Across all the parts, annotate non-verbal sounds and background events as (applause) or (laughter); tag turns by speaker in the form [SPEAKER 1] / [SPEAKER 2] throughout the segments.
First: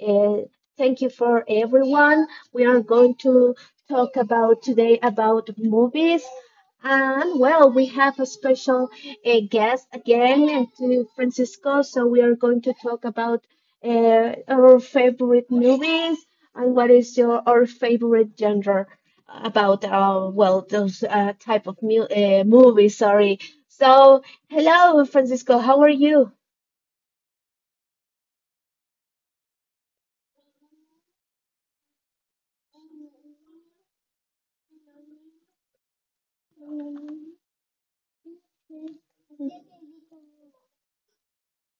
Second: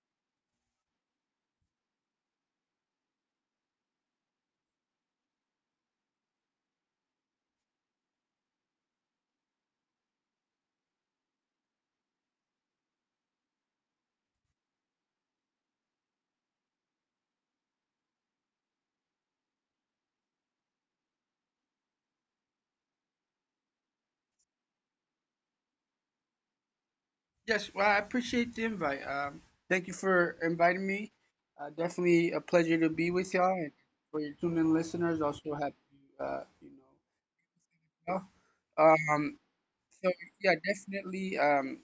[SPEAKER 1] Uh, Thank you for everyone. We are going to talk about movies. And well, we have a special guest again, and to Francisco. So we are going to talk about our favorite movies and what is your our favorite genre about those type of movies. Sorry. So hello, Francisco. How are you?
[SPEAKER 2] Yes, well, I appreciate the invite. Thank you for inviting me. Definitely a pleasure to be with y'all, and for your tuned-in listeners, also happy, to you know. You Um, so yeah, definitely. Um,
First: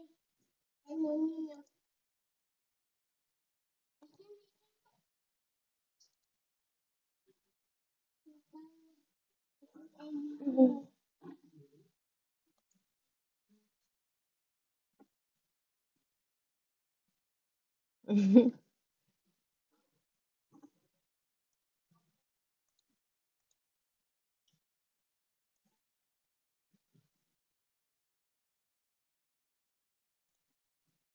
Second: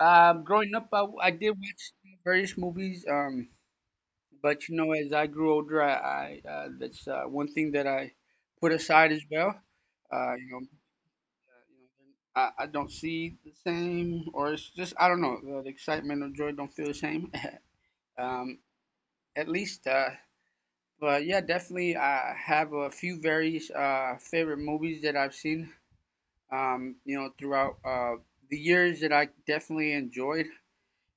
[SPEAKER 2] um, Growing up, I did watch various movies. But you know, as I grew older, I that's one thing that I put aside as well. Uh, you know,
[SPEAKER 1] hmm
[SPEAKER 2] I don't see the same, or it's just I don't know. The excitement or joy don't feel the same. um, at least but yeah, definitely I have a few very favorite movies that I've seen, you know, throughout the years that I definitely enjoyed,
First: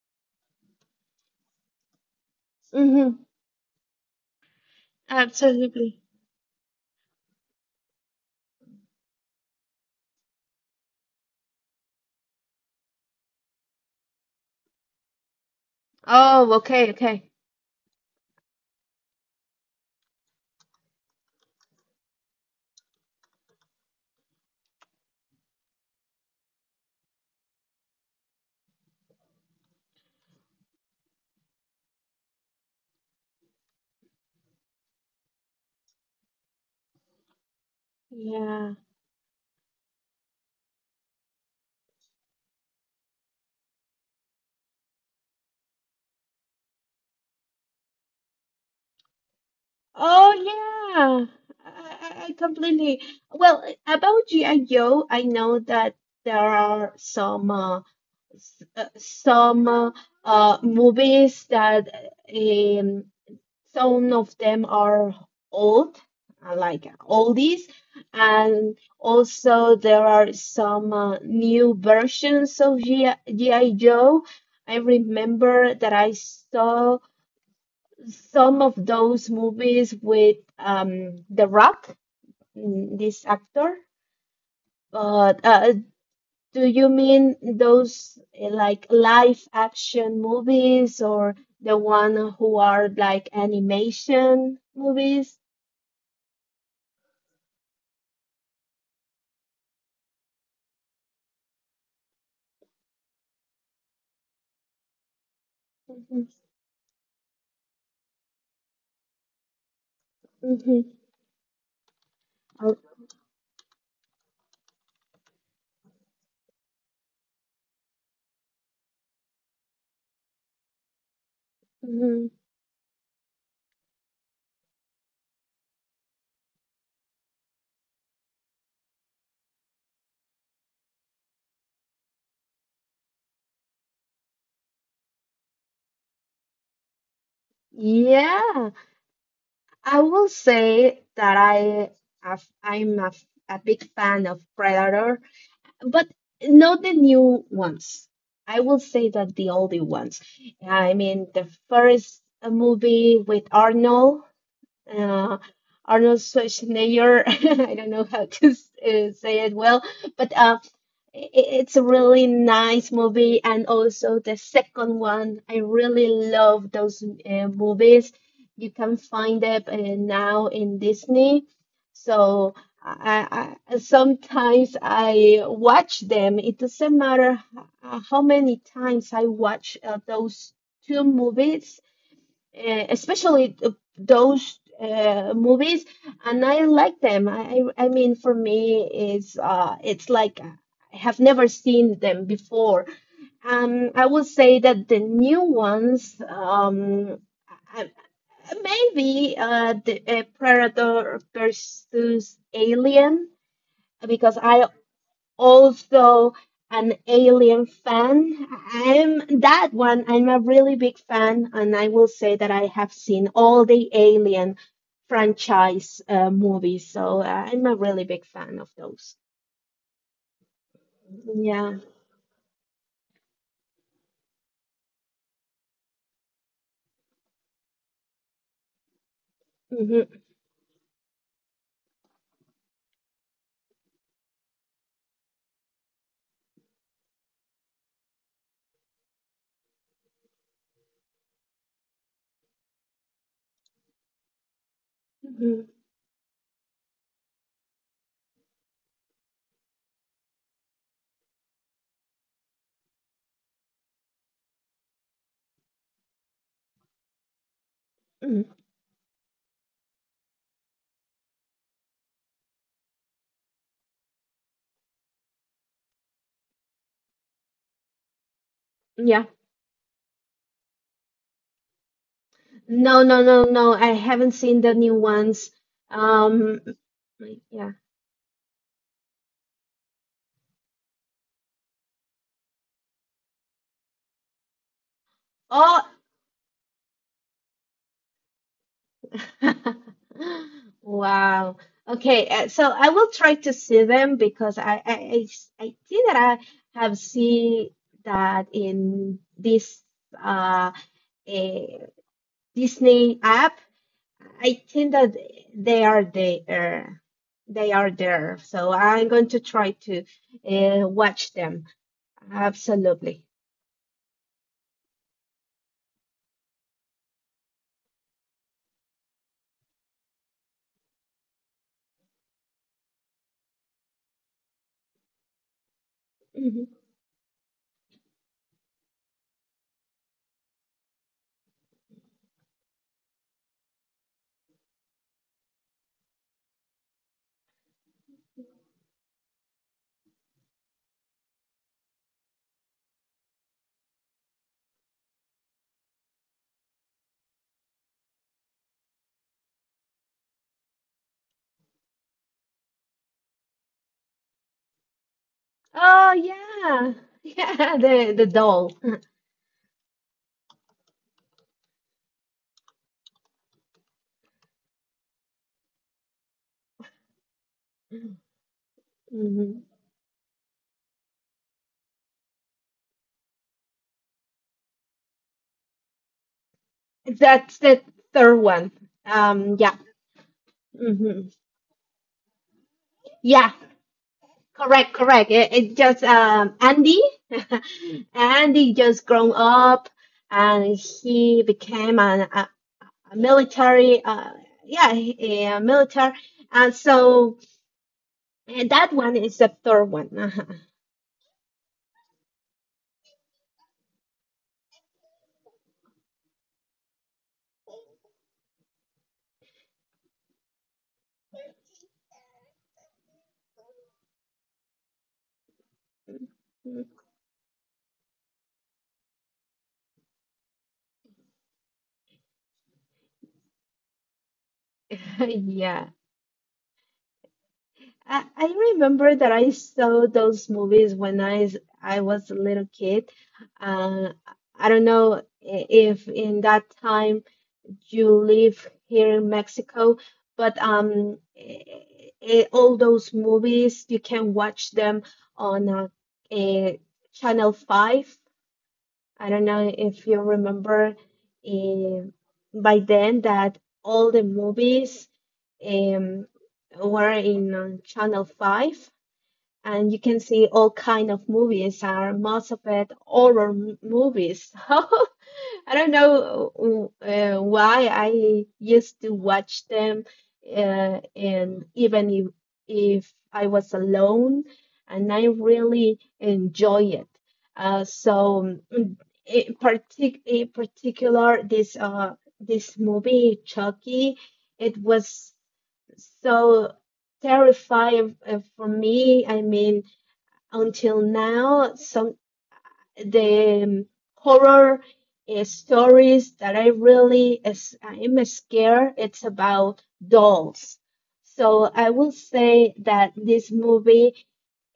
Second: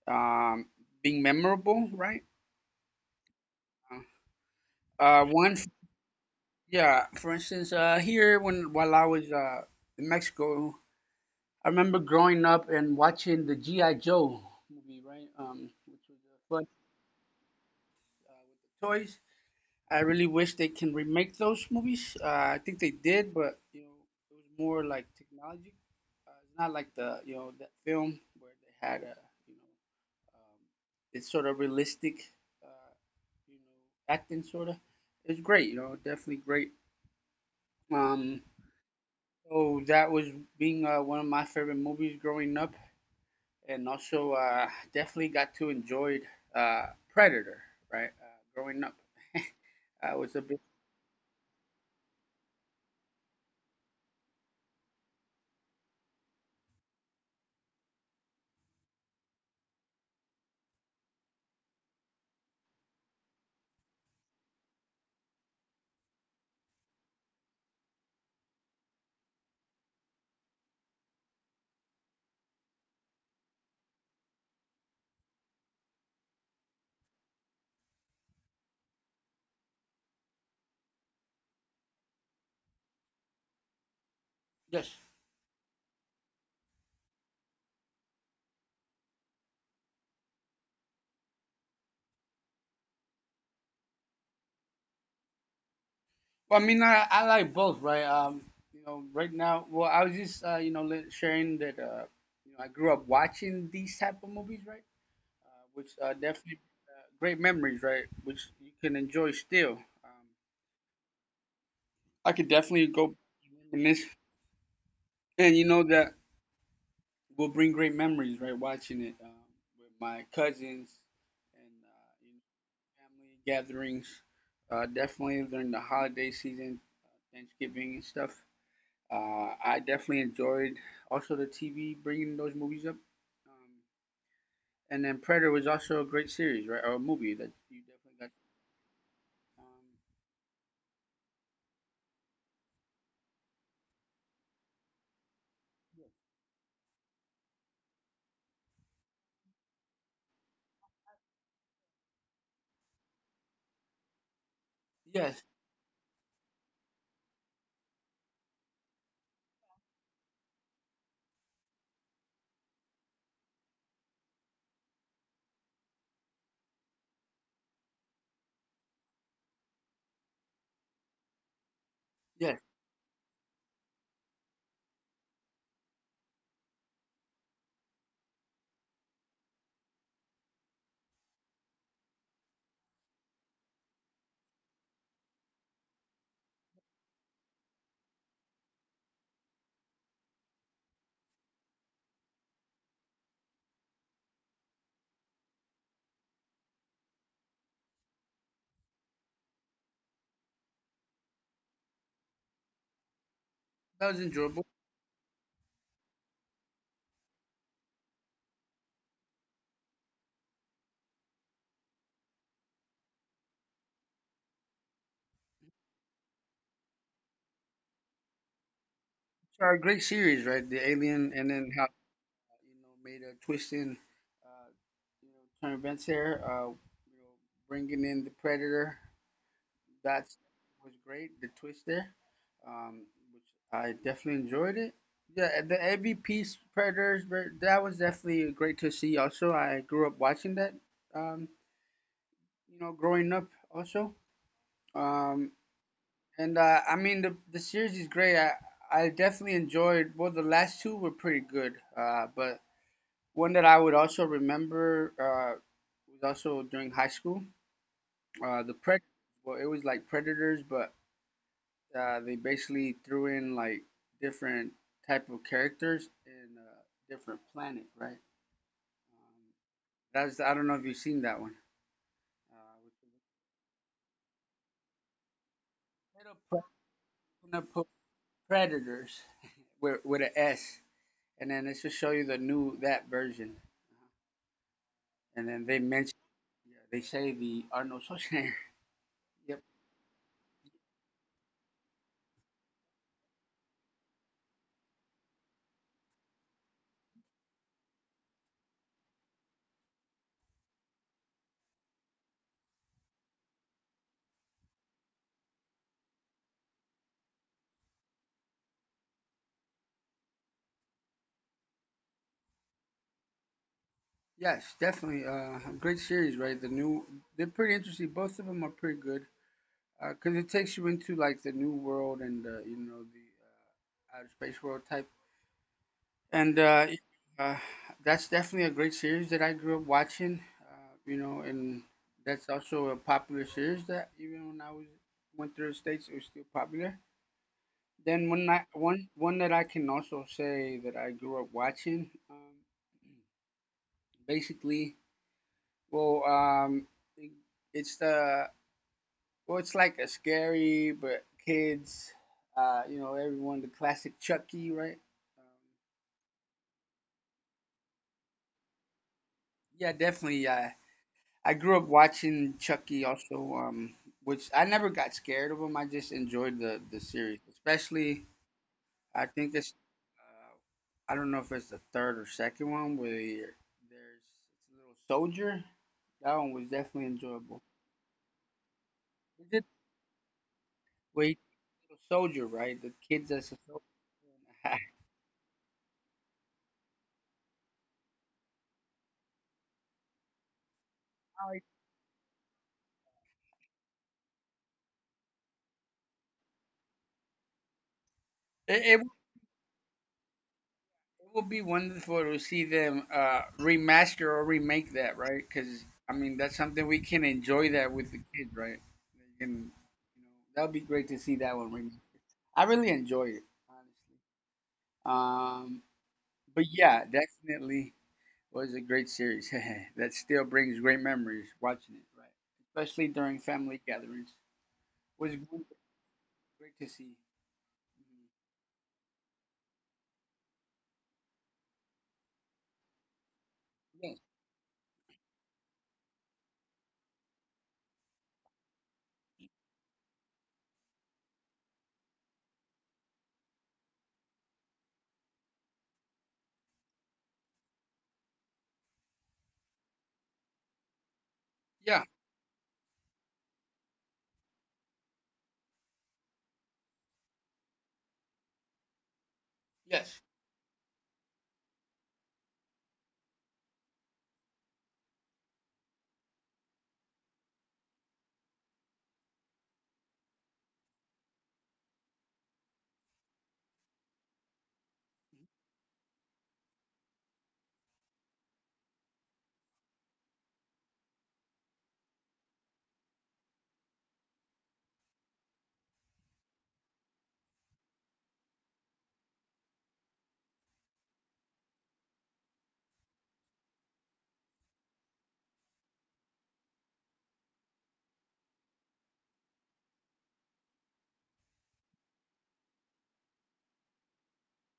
[SPEAKER 2] um, being memorable, right?
[SPEAKER 1] hmm
[SPEAKER 2] uh, one
[SPEAKER 1] Absolutely.
[SPEAKER 2] Yeah, for instance, here when while I was in Mexico, I remember growing up and watching the GI Joe movie, right? Which was
[SPEAKER 1] Oh,
[SPEAKER 2] fun,
[SPEAKER 1] okay, okay.
[SPEAKER 2] with the toys. I really wish they can remake those movies. I think they did, but you know, it was more like technology. It's not like the that film where they had a you know um, it's sort of realistic, uh, you know, acting sort of. It's great, you know, definitely great. Um,
[SPEAKER 1] Yeah.
[SPEAKER 2] so that was being one of my favorite movies growing up, and also definitely got to enjoy uh, Predator, right? Growing up, I
[SPEAKER 1] Oh,
[SPEAKER 2] was a big
[SPEAKER 1] yeah. I, I completely. Well, about G.I. Joe, I know that there are some some movies that um, some of them are old, like oldies, and also there are some new versions of G.I. Joe. I remember that I saw some of those movies with The Rock, this actor.
[SPEAKER 2] yes.
[SPEAKER 1] But do you mean those like live action movies or the one who are like animation movies?
[SPEAKER 2] Well, I mean, I like both, right? You know, right now, well, I was just, you know, li- sharing that, you know, I grew up watching these type of movies, right? Which
[SPEAKER 1] Mm-hmm.
[SPEAKER 2] definitely great memories, right? Which you can enjoy still.
[SPEAKER 1] Mm-hmm.
[SPEAKER 2] I could definitely go reminisce, and you know that will bring great memories, right? Watching it, with my cousins and
[SPEAKER 1] Mm-hmm.
[SPEAKER 2] you know, family gatherings. Definitely during the holiday season, Thanksgiving and stuff. I definitely enjoyed also the TV bringing those movies up. Um, and then Predator was also a great series, right? Or a movie that you definitely got.
[SPEAKER 1] Yeah,
[SPEAKER 2] Um,
[SPEAKER 1] I will say that I have- I'm a big fan of Predator, but not the new ones. I will say that the older ones. I mean, the first movie with Arnold.
[SPEAKER 2] yes,
[SPEAKER 1] uh, Arnold Schwarzenegger. (laughs) I don't know how to say it well, but it's a really nice movie. And also the second one, I really love those movies. You can find them now in Disney.
[SPEAKER 2] yes,
[SPEAKER 1] So sometimes I watch them. It doesn't matter h- how many times I watch those two movies especially those movies, and I like them. I mean, for me, it's like I have never seen them before. I would say that the new ones, I- I- maybe the Predator versus Alien,
[SPEAKER 2] that was
[SPEAKER 1] because
[SPEAKER 2] enjoyable.
[SPEAKER 1] I also an Alien fan. I'm that one. I'm a really big fan, and I will say that I have seen all the Alien franchise movies. So I'm a really big fan of those.
[SPEAKER 2] So a great series, right? The Alien, and then
[SPEAKER 1] Yeah.
[SPEAKER 2] how you know made a twist in, uh, you know, turn events there. You know, bringing in the Predator.
[SPEAKER 1] hmm
[SPEAKER 2] That was great. The twist there. um, which I definitely enjoyed it. Yeah, the AVP Predators, ver- that was definitely great to see. Also, I grew up watching that. Um, you know, growing up also. Um,
[SPEAKER 1] hmm
[SPEAKER 2] and I mean, the series is great. I definitely enjoyed. Well, the last two were pretty good. But one that I would also remember was also during high school.
[SPEAKER 1] hmm
[SPEAKER 2] The Pred. Well, it was like Predators, but uh, they basically threw in like different type of characters in a different planet, right?
[SPEAKER 1] Yeah.
[SPEAKER 2] Um, that's I don't know if you've seen that one. Uh,
[SPEAKER 1] No, no, no, no. I haven't seen the new ones.
[SPEAKER 2] with
[SPEAKER 1] Um,
[SPEAKER 2] the
[SPEAKER 1] yeah.
[SPEAKER 2] little pre- predators with an S, and then it's to show you the new that version, and then they
[SPEAKER 1] Oh.
[SPEAKER 2] mention yeah, they say the Arnold Schwarzenegger. (laughs) Yep.
[SPEAKER 1] (laughs) Wow. Okay, so I will try to see them because I think that I have seen that in this uh, eh, Disney app. I think that they are there. They are there. So I'm going to try to watch them. Absolutely.
[SPEAKER 2] Yes, definitely. A great series, right? The new they're pretty interesting. Both of them are pretty good because it takes you into like the new world and you know the outer space world type and
[SPEAKER 1] Mhm.
[SPEAKER 2] uh, that's definitely a great series that I grew up watching. You know, and that's also a popular series that even when I was went through the states, it was still popular. Then one that I can also say that I grew up watching, basically, well, um, it, it's the well, it's like a scary but kids, you know, everyone the classic Chucky, right? Um,
[SPEAKER 1] Oh yeah, (laughs) yeah. The doll. (laughs)
[SPEAKER 2] yeah, definitely. Yeah, I grew up watching Chucky also, which I never got scared of him. I just enjoyed the series, especially I think
[SPEAKER 1] Mhm.
[SPEAKER 2] it's I don't know if it's the third or second one where you're- there's it's a little soldier. That one was definitely
[SPEAKER 1] That's
[SPEAKER 2] enjoyable.
[SPEAKER 1] the third one.
[SPEAKER 2] Is it
[SPEAKER 1] Yeah. hmm
[SPEAKER 2] wait, little soldier, right? The kids as
[SPEAKER 1] Yeah.
[SPEAKER 2] a soldier.
[SPEAKER 1] Correct. Correct. It just Andy. (laughs) Andy just grown up, and he
[SPEAKER 2] (laughs)
[SPEAKER 1] became a military. Yeah, he- a military. And so and that
[SPEAKER 2] It,
[SPEAKER 1] one is the third one.
[SPEAKER 2] It would be wonderful to see them remaster or remake that, right? Because I mean, that's something we can enjoy that with the kids, right? They can, you know, that would be great to see that one remade. I really enjoy it, honestly. But
[SPEAKER 1] Uh-huh.
[SPEAKER 2] yeah, definitely was a great series. (laughs) That still brings great memories watching it, right? Especially during family gatherings.
[SPEAKER 1] (laughs)
[SPEAKER 2] Was great
[SPEAKER 1] yeah.
[SPEAKER 2] great to see. Mhm.
[SPEAKER 1] I remember that I saw those movies when I was a little kid. Uh, I don't know if in that time you live here in Mexico, but I all those movies you can watch them on eh, Channel 5. I don't know if you remember
[SPEAKER 2] Yes. Yeah.
[SPEAKER 1] eh, by then that all the movies um, were in Channel 5 and you
[SPEAKER 2] Yes.
[SPEAKER 1] can see all kind of movies are most of it horror movies. (laughs) I don't know why I used to watch them, and even if I was alone, and I really enjoy it. So in, in particular, this movie Chucky, it was so terrifying for me. I mean until now some the horror stories that I really is I'm scared. It's about dolls. So I will say that this movie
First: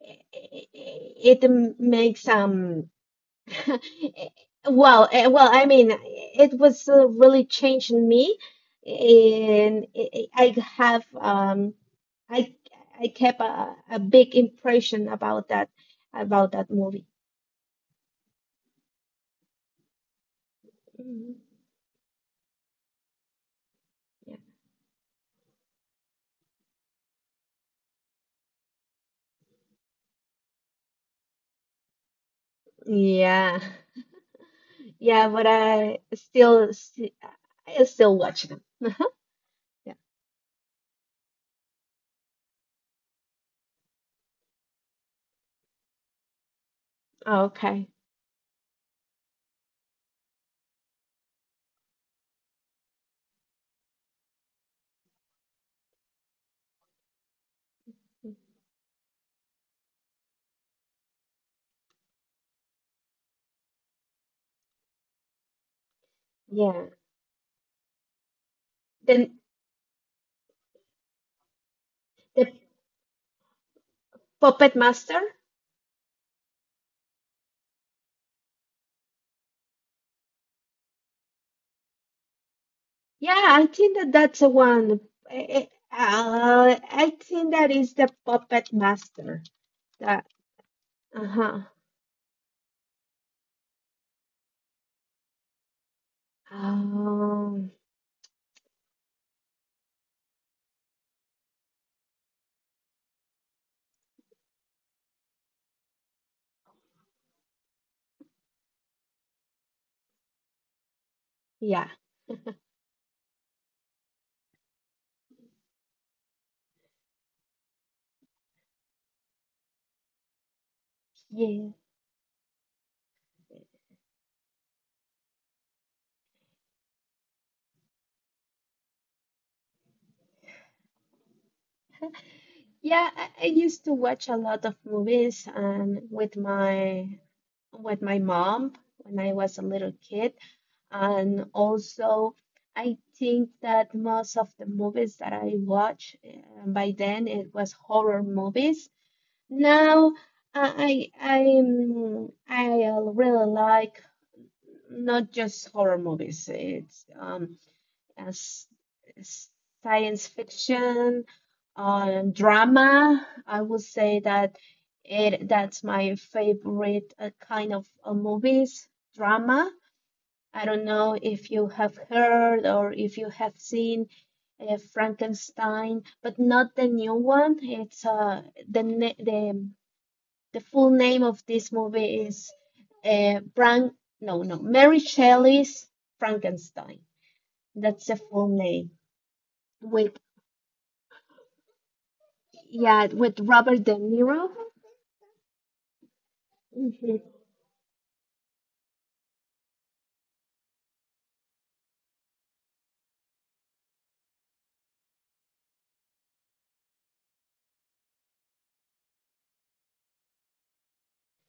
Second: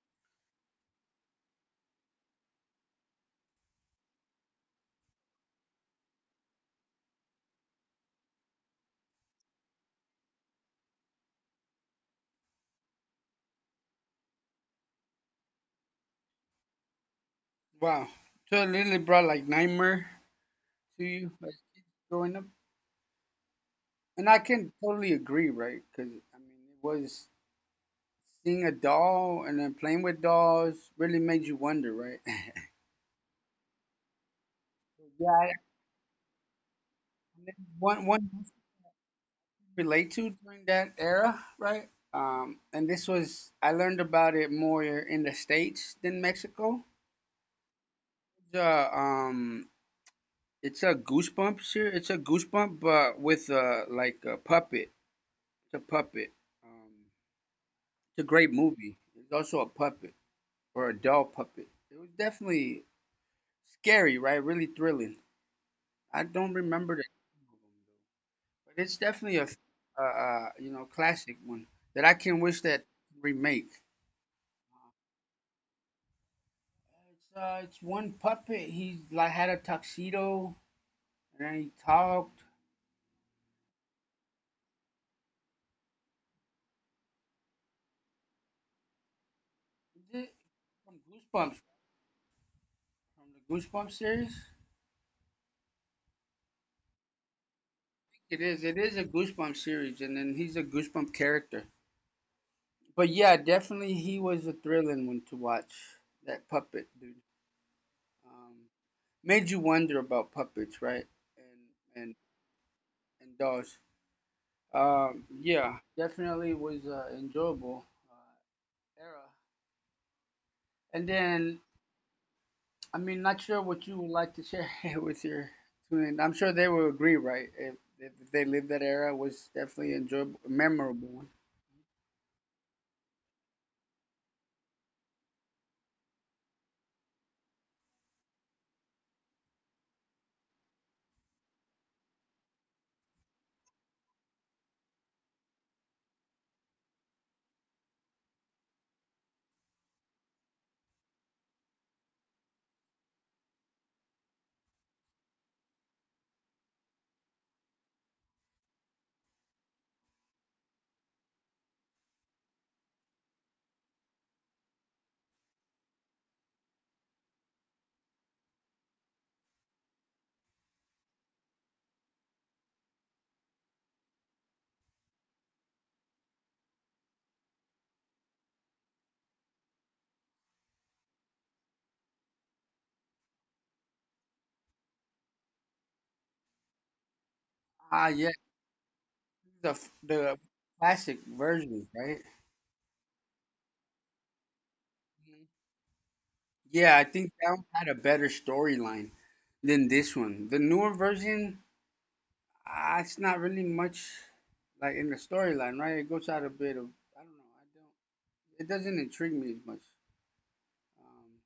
[SPEAKER 1] eh, eh, eh, it makes (laughs) well, I mean, it was really changing me, and I have I I kept a big impression about that movie.
[SPEAKER 2] Wow. So it literally brought like nightmare to you
[SPEAKER 1] Mhm.
[SPEAKER 2] like, growing up. And I can totally agree, right? Because I mean, it was seeing a doll and then playing with dolls really made you wonder, right? (laughs)
[SPEAKER 1] Yeah, yeah, yeah, but
[SPEAKER 2] Yeah, I-
[SPEAKER 1] I
[SPEAKER 2] one
[SPEAKER 1] still
[SPEAKER 2] one you
[SPEAKER 1] watch
[SPEAKER 2] can
[SPEAKER 1] them. Yeah.
[SPEAKER 2] relate to during that era, right? And this was I learned about it more in the states than Mexico.
[SPEAKER 1] Okay.
[SPEAKER 2] The um, it's a goosebump here. It's a goosebump, but with a like a puppet. It's a puppet. Um, it's a great movie. It's also a puppet or a doll puppet. It was definitely scary, right? Really thrilling. I don't
[SPEAKER 1] Yeah.
[SPEAKER 2] remember that, but it's definitely
[SPEAKER 1] Then
[SPEAKER 2] a, you know, classic one that I can
[SPEAKER 1] the
[SPEAKER 2] wish that remake.
[SPEAKER 1] Puppet Master.
[SPEAKER 2] It's one puppet. He like had a tuxedo and then he talked.
[SPEAKER 1] Yeah, I think that that's the one. I, I- I think that is the puppet master.
[SPEAKER 2] Is
[SPEAKER 1] That
[SPEAKER 2] it from Goosebumps?
[SPEAKER 1] uh-huh.
[SPEAKER 2] From the Goosebumps series?
[SPEAKER 1] Um,
[SPEAKER 2] It is. It is a Goosebumps series, and then he's a Goosebump character. But yeah, definitely he was a thrilling one to watch. That puppet dude um, made you wonder about puppets, right? And
[SPEAKER 1] yeah,
[SPEAKER 2] and and dolls. Yeah, definitely was enjoyable uh, era. And then,
[SPEAKER 1] yeah,
[SPEAKER 2] I mean, not sure what you would like to share (laughs) with your student. I'm sure they will agree, right? If they lived that era, it was definitely enjoyable, memorable one.
[SPEAKER 1] yeah. I used to watch a lot of movies with my mom when I was a little kid, and also I think that most of the movies that I watched by then it was horror movies. Now I really like not just horror movies. It's as s- science fiction, drama. I would say that it that's my favorite kind of movies, drama. I don't know if you have heard or if you have seen Frankenstein, but not the new one. It's the ne- the full name of this movie is Frank. No, no, Mary Shelley's Frankenstein. That's
[SPEAKER 2] Ah,
[SPEAKER 1] the
[SPEAKER 2] yeah,
[SPEAKER 1] full name. With
[SPEAKER 2] the classic versions, right?
[SPEAKER 1] yeah, with Robert De Niro.
[SPEAKER 2] Mhm. Yeah, I
[SPEAKER 1] Mhm.
[SPEAKER 2] think that one had a better storyline than this one. The newer version, ah, it's not really much like in the storyline, right? It goes out a bit of, I don't know, it doesn't intrigue me as much. Um,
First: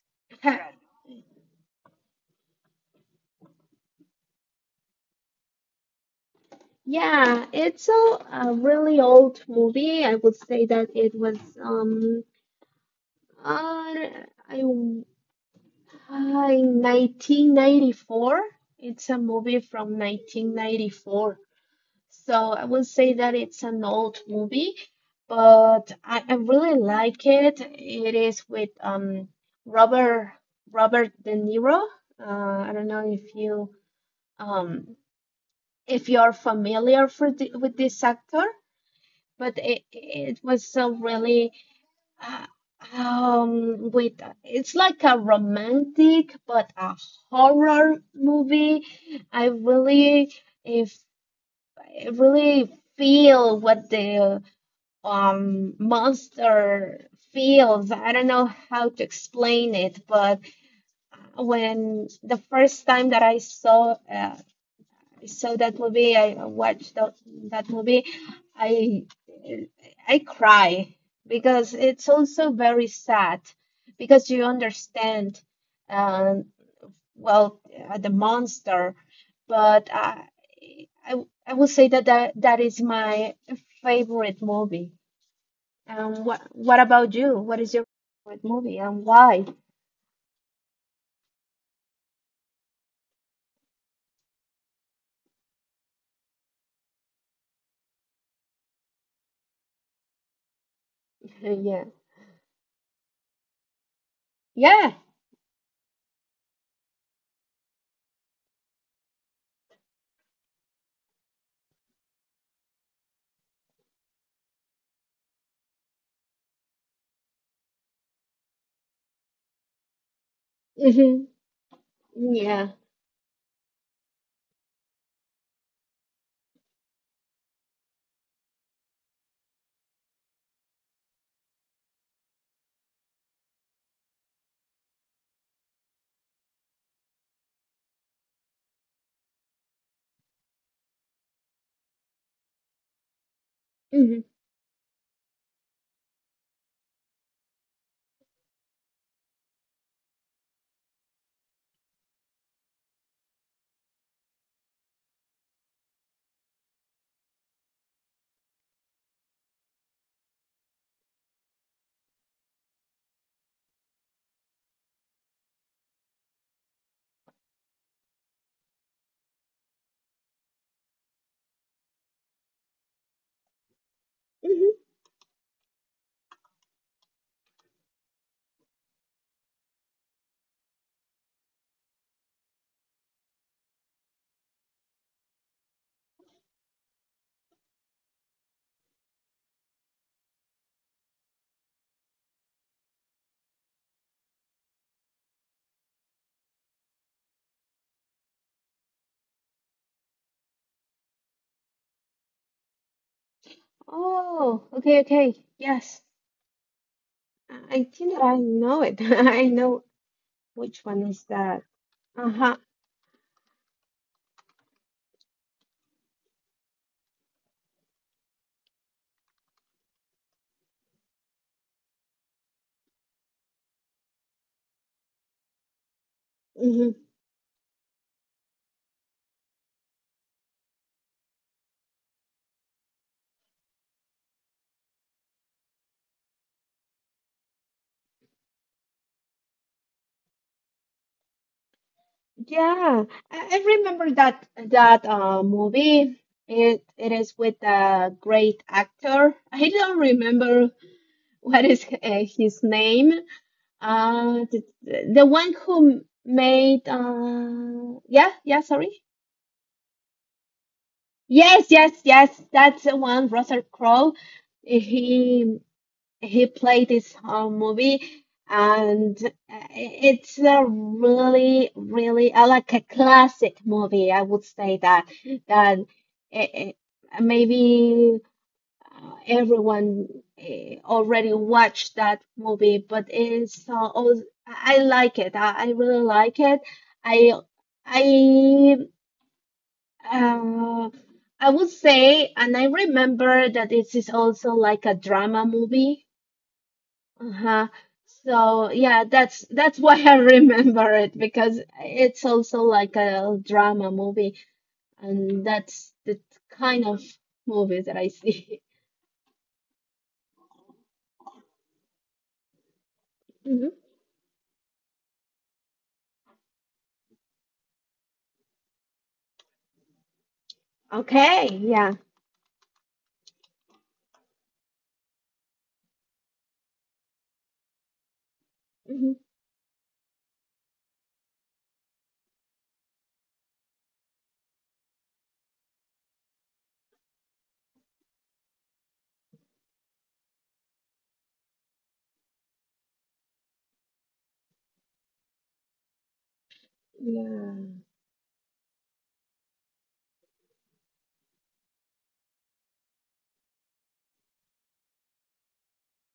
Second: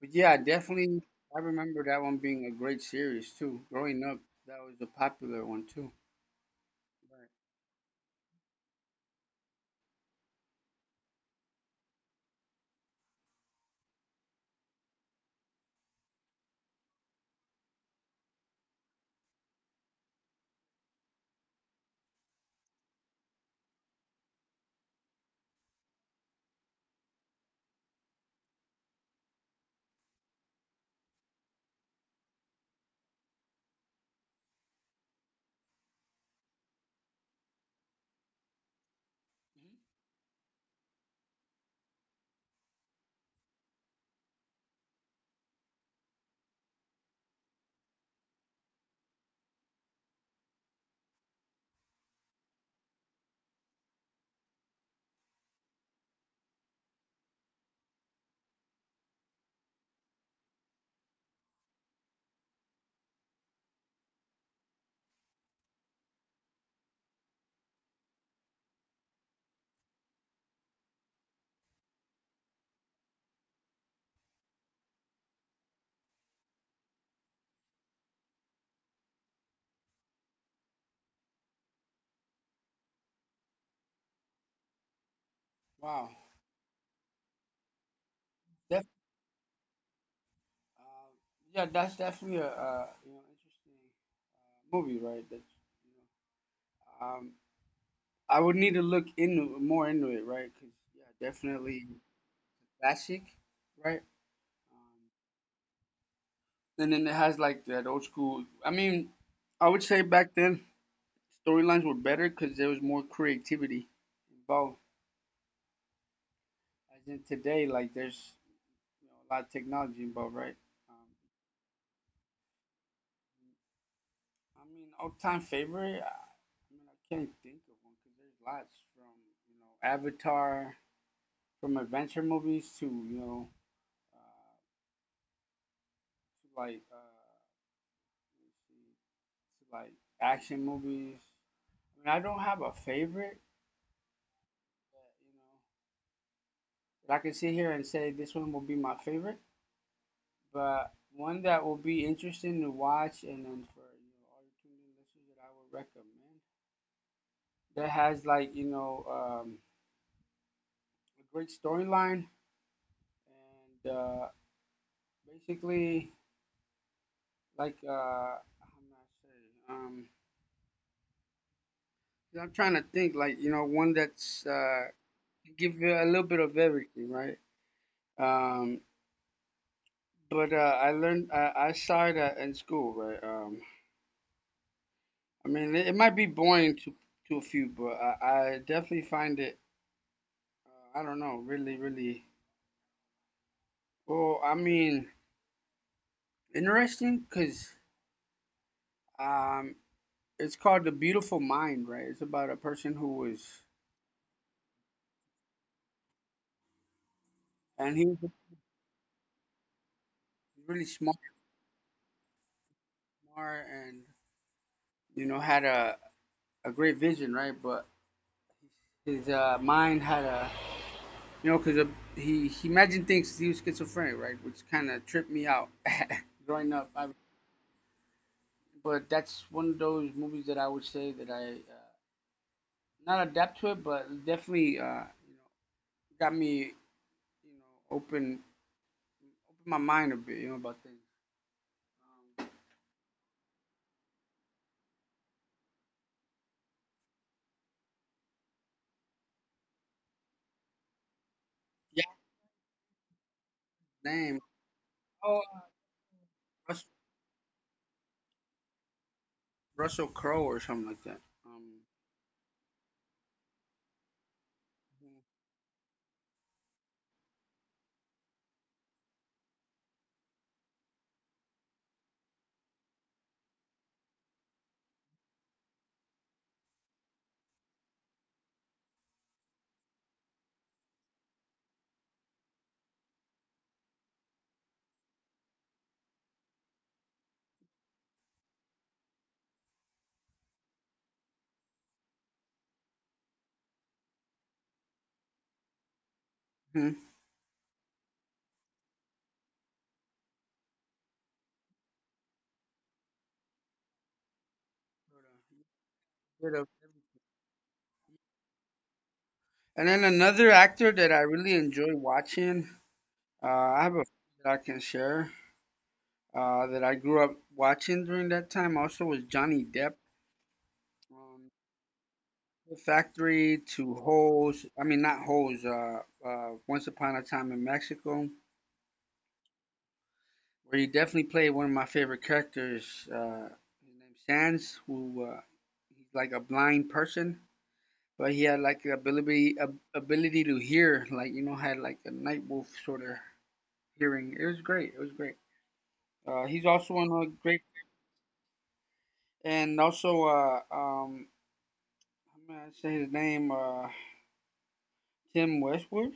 [SPEAKER 2] but yeah, I
[SPEAKER 1] Ha- (laughs)
[SPEAKER 2] definitely I remember that one being a great series too. Growing up, that was a popular one too. Right.
[SPEAKER 1] Yeah, it's a really old movie. I would say that it was uh, I, uh, in 1994. It's a movie from 1994. So I would say that it's an old movie, but I really like it. It is with Robert Robert De Niro. Uh, I don't know if you um if you're familiar for with this actor, but it was a really uh, with it's like a romantic but a horror movie. I really if I really feel what the monster feels. I don't know how to explain it, but when the first time that I saw that movie, I watched that movie, I I cry because it's also very sad because you understand um well the monster, but I I would say that that is my favorite movie.
[SPEAKER 2] Wow.
[SPEAKER 1] And what about you? What is your favorite movie
[SPEAKER 2] Def-
[SPEAKER 1] and why?
[SPEAKER 2] uh, yeah, that's definitely a you know interesting movie, right? That's you know, I would need to look into more into it, right? Because yeah,
[SPEAKER 1] (laughs) Yeah.
[SPEAKER 2] definitely classic, right?
[SPEAKER 1] Yeah.
[SPEAKER 2] Um, and then it has like that old school. I mean, I would say back then storylines were better because there was more creativity involved. As in today, like there's you know, a lot of technology involved, right? Um,
[SPEAKER 1] Mm-hmm. Yeah.
[SPEAKER 2] I mean, all-time favorite. I mean, I can't think of one because there's lots from you know Avatar, from adventure movies to you know uh, to like let's see, to like action movies. I mean, I don't have a favorite.
[SPEAKER 1] Mm-hmm.
[SPEAKER 2] That, you know, that I can sit here and say this one will be my favorite, but one that will be interesting to watch, and then for you know all your tuning listeners that I would recommend. That has like you know a great storyline and basically like how do I say yeah, I'm trying to think like you know one that's
[SPEAKER 1] Mm-hmm.
[SPEAKER 2] give you a little bit of everything, right? Um, but I learned I saw it in school, right? I mean it, it might be boring to a few, but I definitely find it I don't know really really well I mean interesting because. Um, It's called The Beautiful Mind, right? It's about a person who was,
[SPEAKER 1] Oh, okay, okay. Yes. I
[SPEAKER 2] and he
[SPEAKER 1] think that
[SPEAKER 2] was
[SPEAKER 1] I know it. (laughs) I know
[SPEAKER 2] really
[SPEAKER 1] which one
[SPEAKER 2] smart,
[SPEAKER 1] is that. Uh-huh.
[SPEAKER 2] smart and, you know, had a great vision, right? But his mind had a, you know, because he imagined things, he was schizophrenic, right? Which kind of tripped me out (laughs) growing up.
[SPEAKER 1] Mm-hmm.
[SPEAKER 2] I, but that's one of those movies that I would say that I, not adapt to it, but definitely, you know, got me, you know, open, open my mind a bit, you know, about things. Um,
[SPEAKER 1] Yeah. I remember that movie. It is with a great actor. I don't remember (laughs) what is
[SPEAKER 2] yeah,
[SPEAKER 1] his name,
[SPEAKER 2] name.
[SPEAKER 1] Uh, the, the
[SPEAKER 2] Oh,
[SPEAKER 1] one who
[SPEAKER 2] Russ
[SPEAKER 1] made, yeah, yeah, sorry.
[SPEAKER 2] Russell Crowe or something like that.
[SPEAKER 1] Yes,
[SPEAKER 2] Um,
[SPEAKER 1] yes, yes. That's the one, Russell Crowe. He he played this whole movie, and it's a really, really like a classic movie. I would say that that it, maybe uh, everyone uh, already watched that movie, but it's I like it. I really like it. I I uh, I would say, and I remember that it is also like a drama movie.
[SPEAKER 2] mhm.
[SPEAKER 1] Uh-huh. So yeah, that's (laughs) why I remember it because it's also like a drama movie, and that's the kind of movies that I see. (laughs)
[SPEAKER 2] And then another actor that I really enjoy watching,
[SPEAKER 1] Mhm.
[SPEAKER 2] I have a few that I can share that I grew up watching during that time also was Johnny Depp.
[SPEAKER 1] Okay,
[SPEAKER 2] Um,
[SPEAKER 1] yeah.
[SPEAKER 2] The Factory to Holes, I mean, not Holes, Once Upon a Time in Mexico,
[SPEAKER 1] Mhm.
[SPEAKER 2] where he definitely played one of my favorite characters, his name's Sands, who he's like a blind person but he had like the ability ability to hear, like you know, had like a night wolf sort of hearing. It was great. It was great. He's also on a great
[SPEAKER 1] Yeah.
[SPEAKER 2] and also I'm gonna say his name Tim Westwood.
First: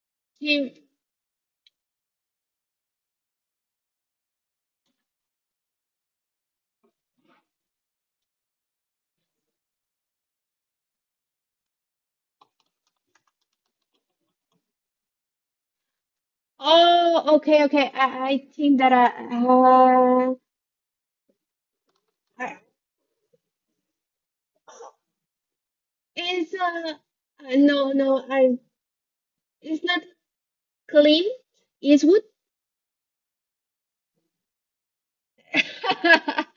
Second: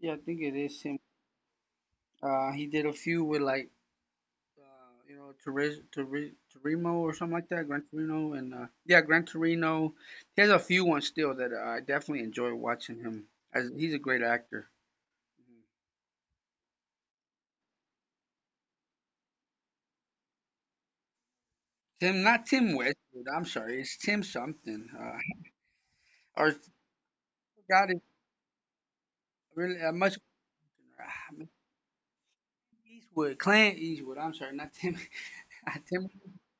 [SPEAKER 2] Yeah, I think it
[SPEAKER 1] Team.
[SPEAKER 2] is Tim. He did a few with like Toriz Toriz Torimo or something like that, Gran Torino and yeah, Gran Torino. He has a few ones still that I definitely enjoy watching him as he's a great actor.
[SPEAKER 1] Oh, okay, okay. I think that uh,
[SPEAKER 2] Tim, not
[SPEAKER 1] I-
[SPEAKER 2] Tim Westwood. I'm sorry, it's Tim something. Or I
[SPEAKER 1] it's
[SPEAKER 2] forgot
[SPEAKER 1] no,
[SPEAKER 2] it
[SPEAKER 1] no. I
[SPEAKER 2] really
[SPEAKER 1] it's not
[SPEAKER 2] much.
[SPEAKER 1] clean.
[SPEAKER 2] ah,
[SPEAKER 1] It's wood.
[SPEAKER 2] Eastwood, Clint Eastwood. I'm sorry, not Tim. (laughs) Not Tim.
[SPEAKER 1] (laughs)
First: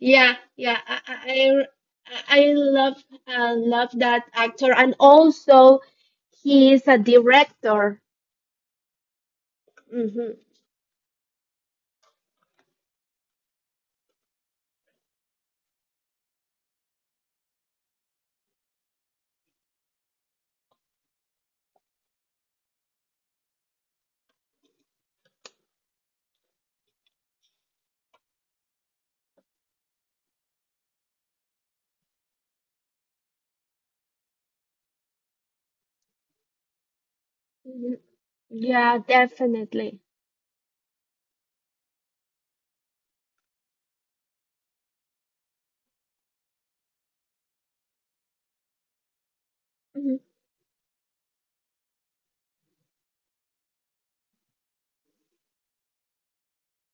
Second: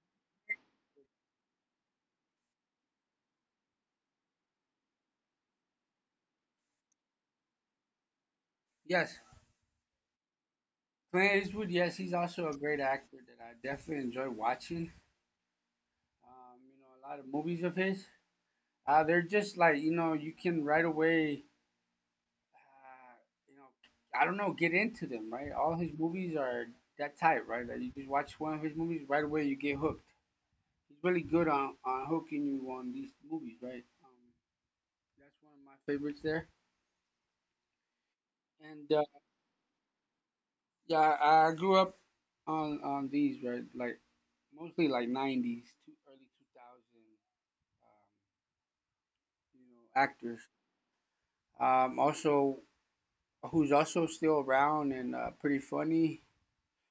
[SPEAKER 1] Yeah, yeah. I love, love that actor, and also he is a director.
[SPEAKER 2] Yes,
[SPEAKER 1] Mm-hmm.
[SPEAKER 2] Clint Eastwood. Yes, he's also a great actor that I definitely enjoy watching. A lot of movies of his. They're just like you can right away. Uh, you know, I don't know, get into them, right? All his movies are that type, right? Like you just watch one of his movies, right away you get hooked. He's really good on hooking you on these movies, right? That's one of my favorites there.
[SPEAKER 1] Mhm.
[SPEAKER 2] And
[SPEAKER 1] Yeah, definitely.
[SPEAKER 2] yeah, I grew up on these, right? Like mostly like '90s, two, early 2000, um,
[SPEAKER 1] hmm
[SPEAKER 2] actors. Also, who's also still around and pretty funny.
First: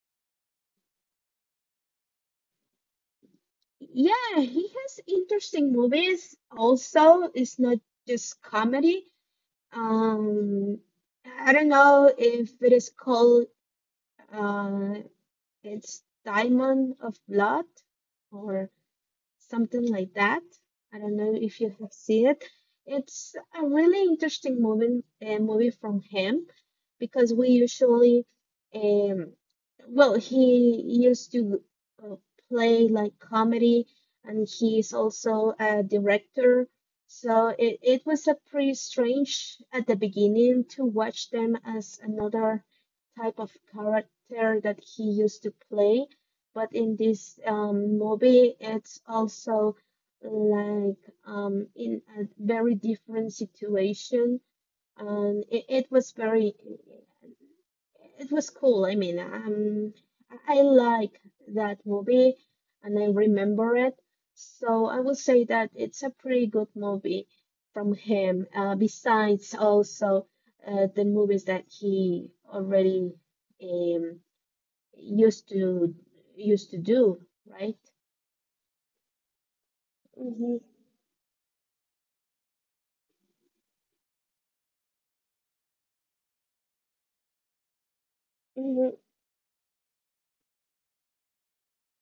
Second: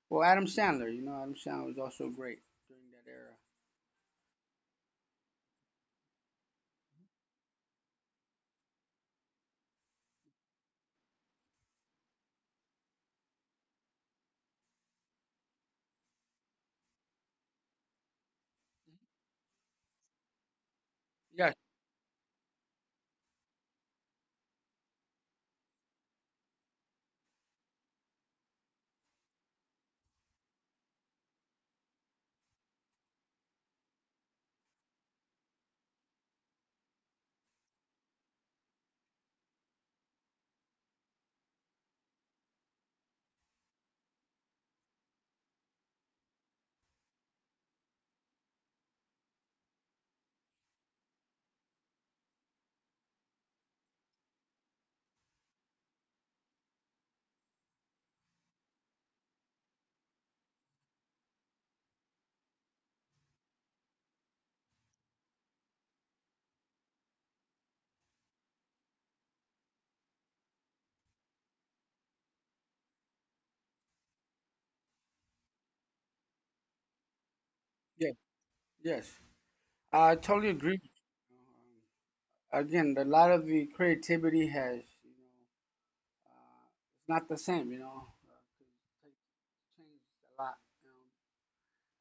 [SPEAKER 2] Well, Adam Sandler, Adam Sandler was also great during that era.
[SPEAKER 1] Yeah, he has interesting movies. Also, it's not just comedy. Um, I don't know if it is called uh, it's Diamond of Blood or something like that. I don't know
[SPEAKER 2] Yes,
[SPEAKER 1] if you have seen it. It's a really interesting movie, movie from him because we usually um he used to uh, play like comedy and he's also a director so it was a pretty strange at the beginning to watch them as another type of character that he used to play but in this movie it's also like in a very different situation and it was very it was cool. I mean, I like that movie and I remember it. So I will say that it's a pretty good movie from him. Besides also the movies that he already um, used to used to do, right?
[SPEAKER 2] yes, yes. I totally
[SPEAKER 1] hmm
[SPEAKER 2] agree. Again, a lot of the creativity has, Uh, it's not the same, 'Cause
[SPEAKER 1] hmm
[SPEAKER 2] changed a lot. Um,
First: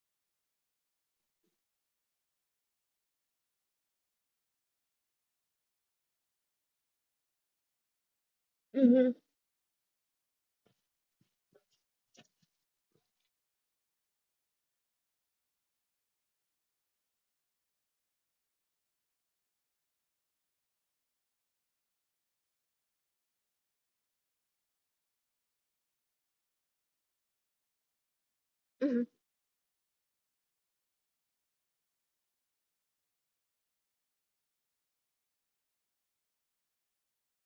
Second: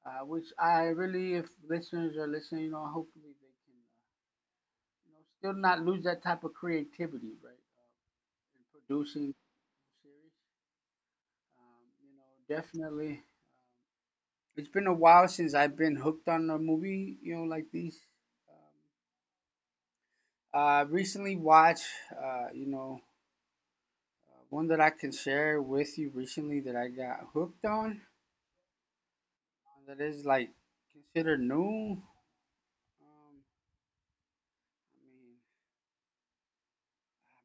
[SPEAKER 2] which I really, if listeners are listening, hopefully they can, still not lose that type of creativity, right? In
[SPEAKER 1] hmm
[SPEAKER 2] producing series, definitely. It's been a while since I've been hooked on a movie, like these. Um, I recently watched, uh, you know, one that I can share with you recently that I got hooked on.
[SPEAKER 1] hmm
[SPEAKER 2] That is like considered new. Um, I mean,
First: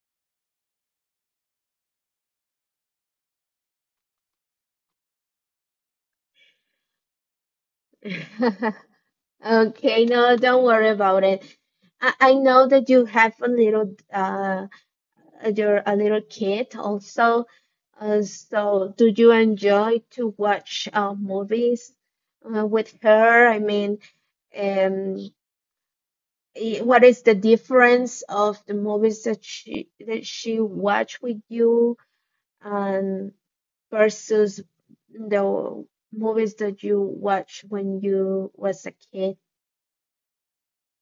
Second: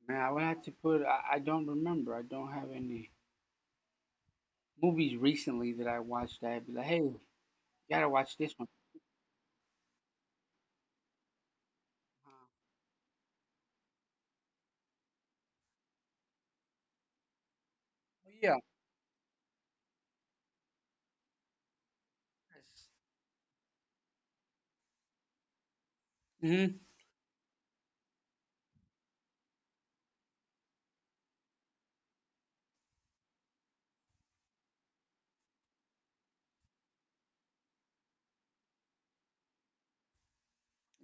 [SPEAKER 2] man, I would have to put. I don't remember. I don't have any movies recently that I watched. That I'd be like, hey, you gotta watch this one.
[SPEAKER 1] (laughs) Okay, no, don't worry about it. I,
[SPEAKER 2] Uh,
[SPEAKER 1] I know that you have a little you're a little kid also.
[SPEAKER 2] yeah.
[SPEAKER 1] So do you enjoy to watch movies with her? I mean, um,
[SPEAKER 2] Yes. Mm-hmm.
[SPEAKER 1] what is the difference of the movies that she watch with you and versus the movies that you watch when you was a kid?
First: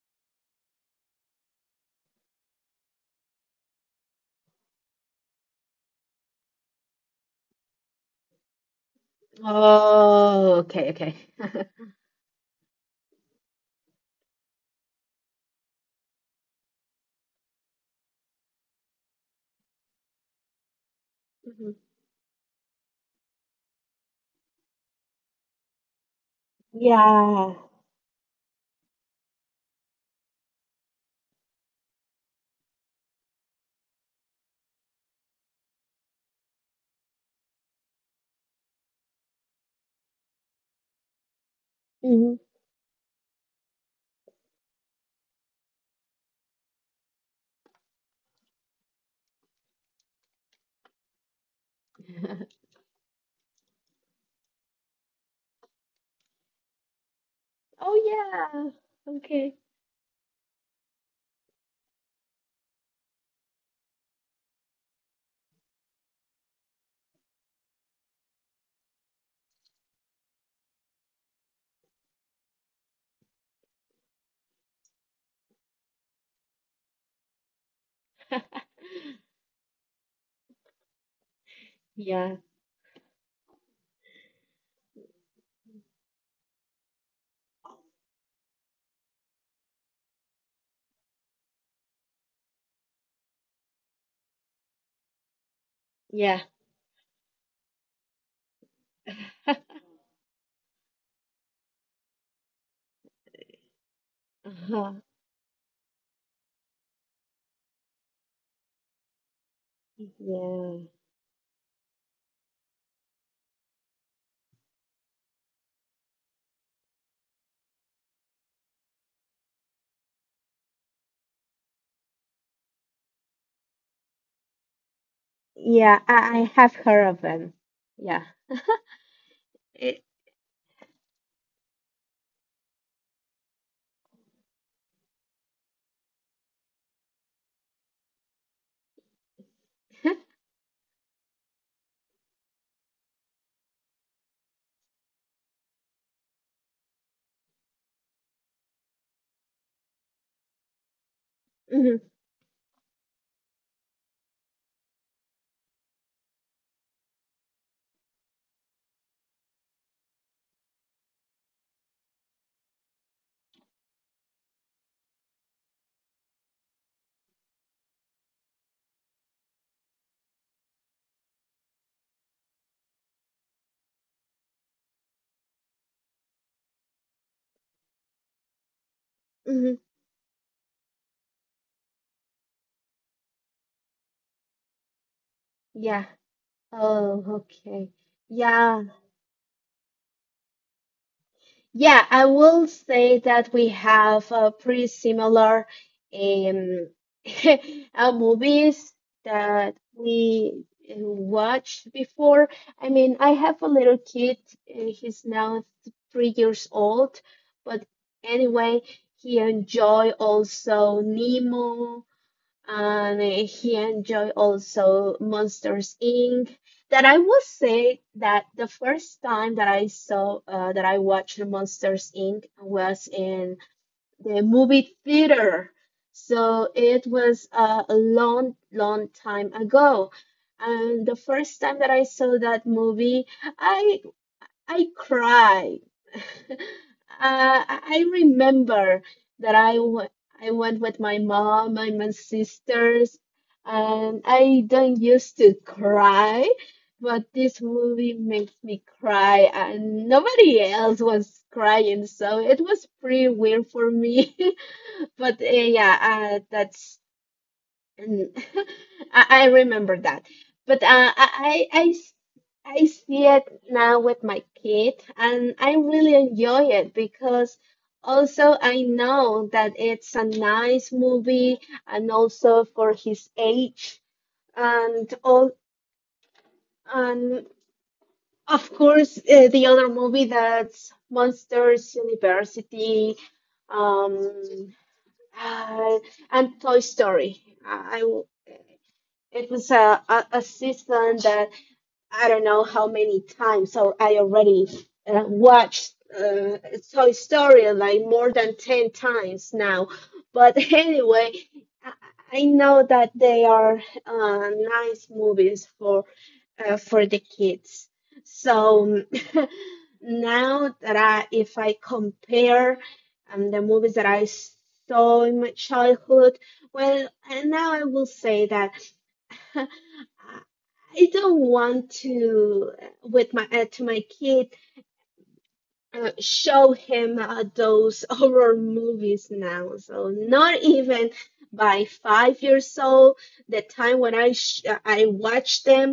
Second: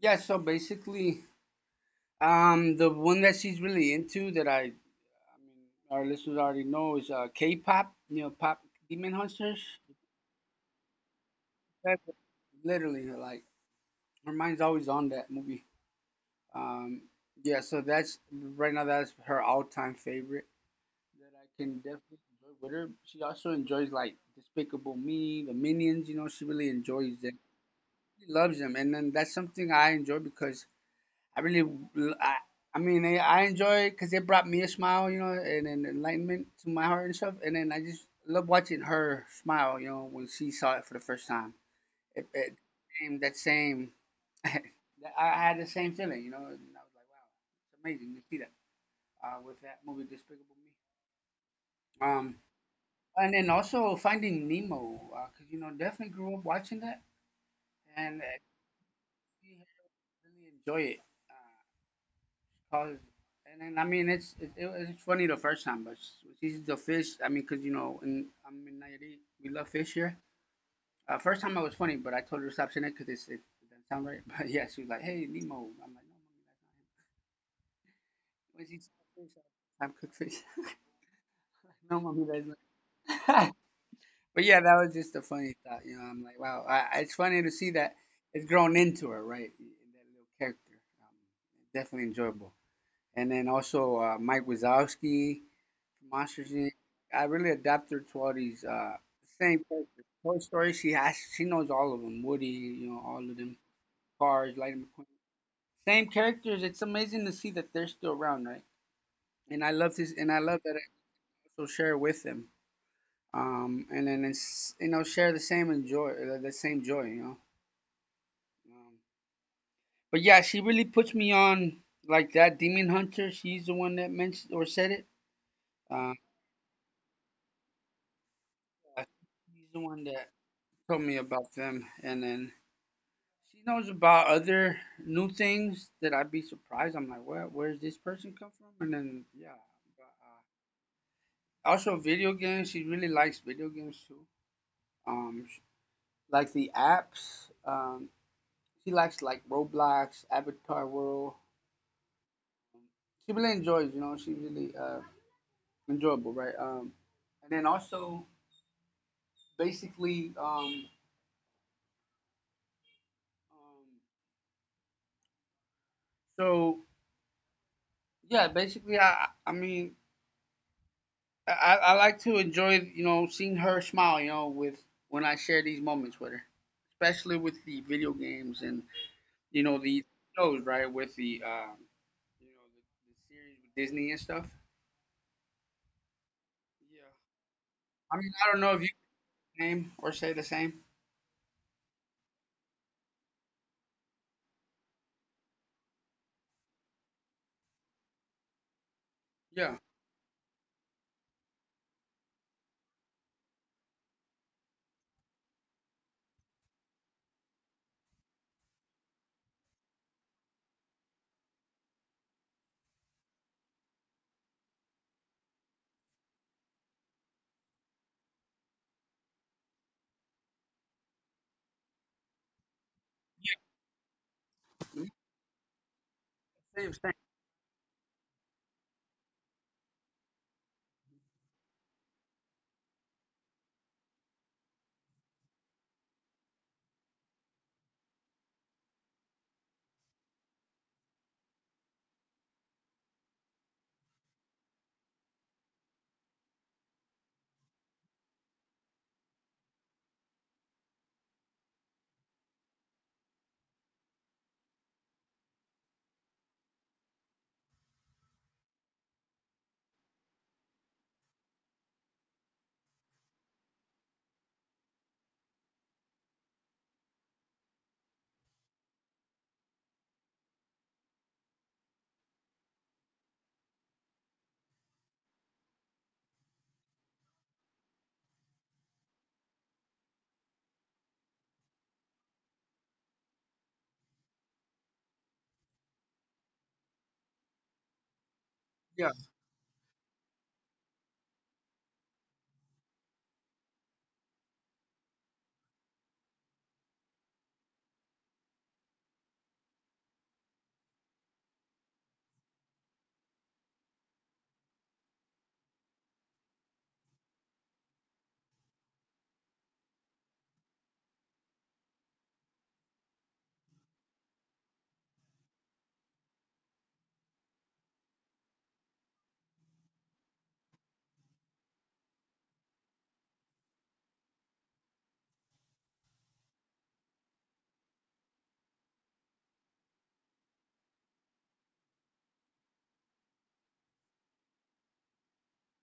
[SPEAKER 2] Yeah. So basically, the one that she's really into that I mean, our listeners already know is K-pop. Pop Demon Hunters.
[SPEAKER 1] Oh, okay, okay.
[SPEAKER 2] That's literally like her mind's always on that movie. Um, yeah, so that's right now that's her all-time favorite that
[SPEAKER 1] (laughs)
[SPEAKER 2] I
[SPEAKER 1] Mhm.
[SPEAKER 2] can definitely enjoy with her. She also enjoys like Despicable Me, the Minions. She really enjoys them.
[SPEAKER 1] Yeah.
[SPEAKER 2] She loves them, and then that's something I enjoy because I really, I mean, I enjoy because it brought me a smile, and enlightenment to my heart and stuff. And then I just love watching her smile, when she saw it for the first time. It,
[SPEAKER 1] Mhm.
[SPEAKER 2] it same that same (laughs) I had the same feeling, and I was like, wow, it's amazing to see that with that movie Despicable Me. Um,
[SPEAKER 1] (laughs)
[SPEAKER 2] and then also Finding Nemo, because definitely grew up watching that
[SPEAKER 1] Oh,
[SPEAKER 2] and
[SPEAKER 1] yeah. Okay.
[SPEAKER 2] you really enjoy it. Uh, 'cause- and then I mean, it's it, it, was- it's funny the first time, but she's the fish. I mean, because in I'm in Nayarit, we love fish here. First time it was funny, but I told her to stop saying it because it doesn't sound right. (laughs) But yeah, she was like, "Hey, Nemo." I'm like, "No, mommy, that's not him."
[SPEAKER 1] (laughs)
[SPEAKER 2] When she said fish, I'm cooked fish. (laughs) (laughs) No, mommy
[SPEAKER 1] Yeah,
[SPEAKER 2] doesn't. (laughs) But yeah, that was just a funny thought. I'm like, wow, it's funny to see that it's grown into her, right? That little character, definitely enjoyable. And then also Mike Wazowski,
[SPEAKER 1] yeah.
[SPEAKER 2] Monsters Inc. I really adapted her to all these same
[SPEAKER 1] (laughs)
[SPEAKER 2] characters. Toy Story, she knows all of them. Woody, all of them. Cars, Lightning
[SPEAKER 1] Uh-huh.
[SPEAKER 2] McQueen, same characters. It's amazing to see that they're still around, right? And I love this, and I love that I
[SPEAKER 1] Yeah.
[SPEAKER 2] also share with them. And then it's share the same enjoy same joy. Um, but yeah, she really puts me on like that. Demon Hunter, she's the one that mentioned or said it.
[SPEAKER 1] Yeah,
[SPEAKER 2] Uh,
[SPEAKER 1] I, I have heard of them. Yeah.
[SPEAKER 2] yeah, she's the
[SPEAKER 1] It,
[SPEAKER 2] one that told me about them, and then she knows about other new things that I'd be surprised. I'm like, where's this person come from? And then yeah, but,
[SPEAKER 1] (laughs)
[SPEAKER 2] also video games. She really likes video games too. Um, sh- like the apps. She likes like Roblox, Avatar World.
[SPEAKER 1] hmm
[SPEAKER 2] She really enjoys, she really enjoyable, right? And then also basically, um, so yeah, basically, I mean, I like to enjoy, seeing her smile, with when I share these moments with her, especially with the video games and
[SPEAKER 1] hmm
[SPEAKER 2] the shows, right? With the the series with Disney and stuff.
[SPEAKER 1] Yeah.
[SPEAKER 2] Yeah.
[SPEAKER 1] Oh, okay.
[SPEAKER 2] I mean, I don't know if
[SPEAKER 1] Yeah.
[SPEAKER 2] you name or say the same.
[SPEAKER 1] Yeah, I will say that we have pretty similar um, (laughs) movies that
[SPEAKER 2] Yeah.
[SPEAKER 1] we watched before. I mean, I have a little kid. He's now 3 years old, but anyway, he enjoy also Nemo and he enjoyed also Monsters Inc. That I will say that the first time that I saw that I watched Monsters Inc. was in the movie
[SPEAKER 2] Yeah.
[SPEAKER 1] theater, so
[SPEAKER 2] Same,
[SPEAKER 1] it
[SPEAKER 2] same.
[SPEAKER 1] was a long, long time ago. And the first time that I saw that movie, I I cried. (laughs) I remember that I went with my mom and my sisters, and I don't used to cry, but this movie makes me cry, and nobody else was crying, so it was pretty weird for me. (laughs) But yeah, that's. And (laughs) I remember that. But I, I, I s- I see it now with my kid, and I really enjoy it because also I know that it's a nice movie, and also for his age, and all, and of course the other movie that's Monsters University, um, uh, and Toy Story.
[SPEAKER 2] Yeah.
[SPEAKER 1] It was a season that I don't know how many times So I already watched Toy Story like more than 10 times now. But (laughs) anyway, I I know that they are nice movies for the kids. So (laughs) now if I compare the movies that I saw in my childhood, well, and now I will say that. (laughs) I don't want to with my to my kid show him those (laughs) horror movies now. So not even by 5 years old, the time when I watch them,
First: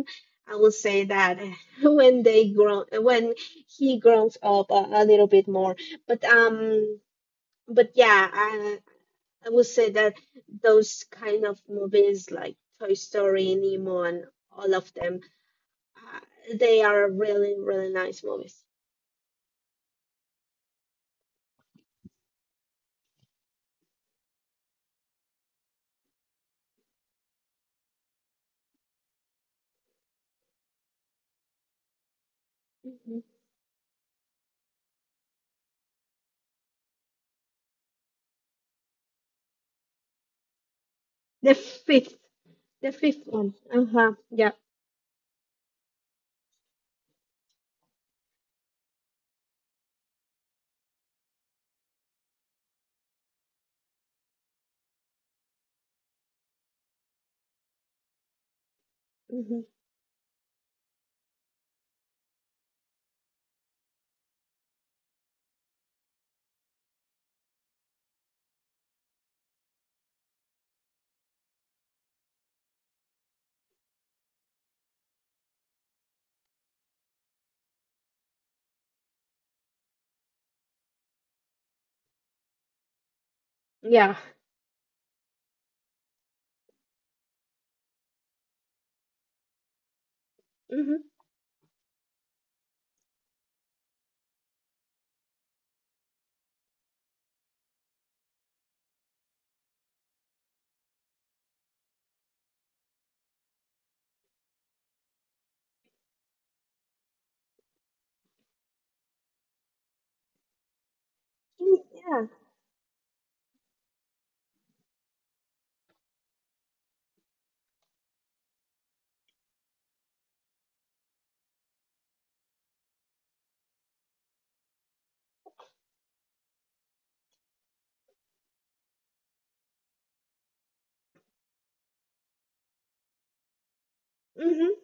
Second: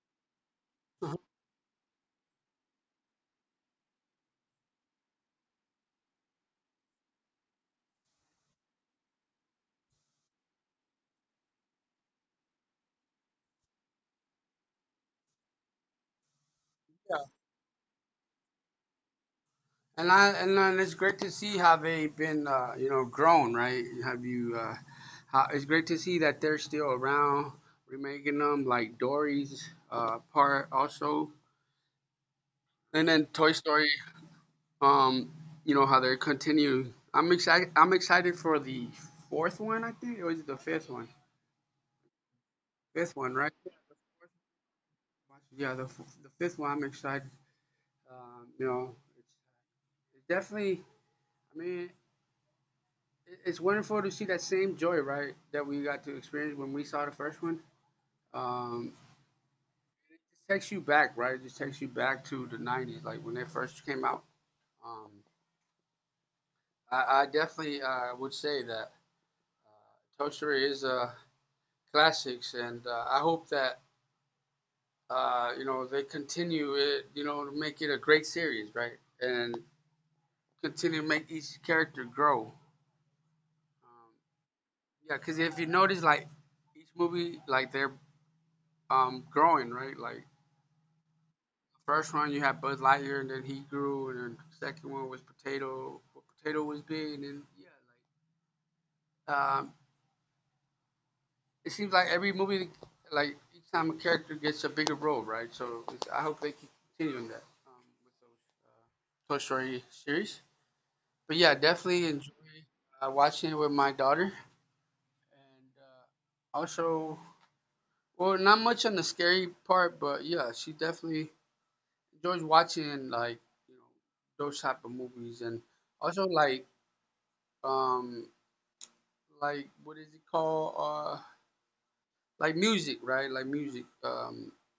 [SPEAKER 1] I will say
[SPEAKER 2] Uh-huh.
[SPEAKER 1] that (laughs) when he grows up a little bit more. But yeah, I will say that those kind of movies like Toy Story, Nemo, and all of them. They are really, really nice movies.
[SPEAKER 2] And it's great to see how they've been, grown, right? Have you? It's great to see that they're still around. We're making them like Dory's part also, and
[SPEAKER 1] Hmm.
[SPEAKER 2] then Toy Story. Um, you know how they're continuing. I'm excited. I'm excited for the fourth one. I think or is it the fifth one?
[SPEAKER 1] The fifth, the
[SPEAKER 2] Fifth
[SPEAKER 1] fifth
[SPEAKER 2] one, right?
[SPEAKER 1] one. Uh huh. Yeah.
[SPEAKER 2] Yeah, the fifth one. I'm excited. Um, you know, it's, it's definitely. I mean, it's wonderful to see that same joy, right, that we got to experience when we saw the first one. Um,
[SPEAKER 1] Hmm.
[SPEAKER 2] it takes you back, right? It just takes you back to the '90s, like when they first came out. Um, I definitely would say that Toy Story is a classics, and I hope that they continue it, to make it a great series, right, and continue to make each character grow. Um,
[SPEAKER 1] Yeah.
[SPEAKER 2] yeah, because if you notice, like each movie, like they're growing, right, like
[SPEAKER 1] Hmm.
[SPEAKER 2] first one you had Buzz Lightyear, and then he grew, and then the second one was Potato. Well, Potato was big, and then yeah, like it seems like every movie, like each time a character gets a bigger role, right? So it's, I hope they keep continuing that with those Toy Story series. But yeah, definitely enjoy
[SPEAKER 1] Yeah.
[SPEAKER 2] watching it with my daughter, and also, well, not much on the scary part, but yeah, she definitely enjoys watching like those type of movies, and also um like what is it called like music, right? Like music,
[SPEAKER 1] Hmm.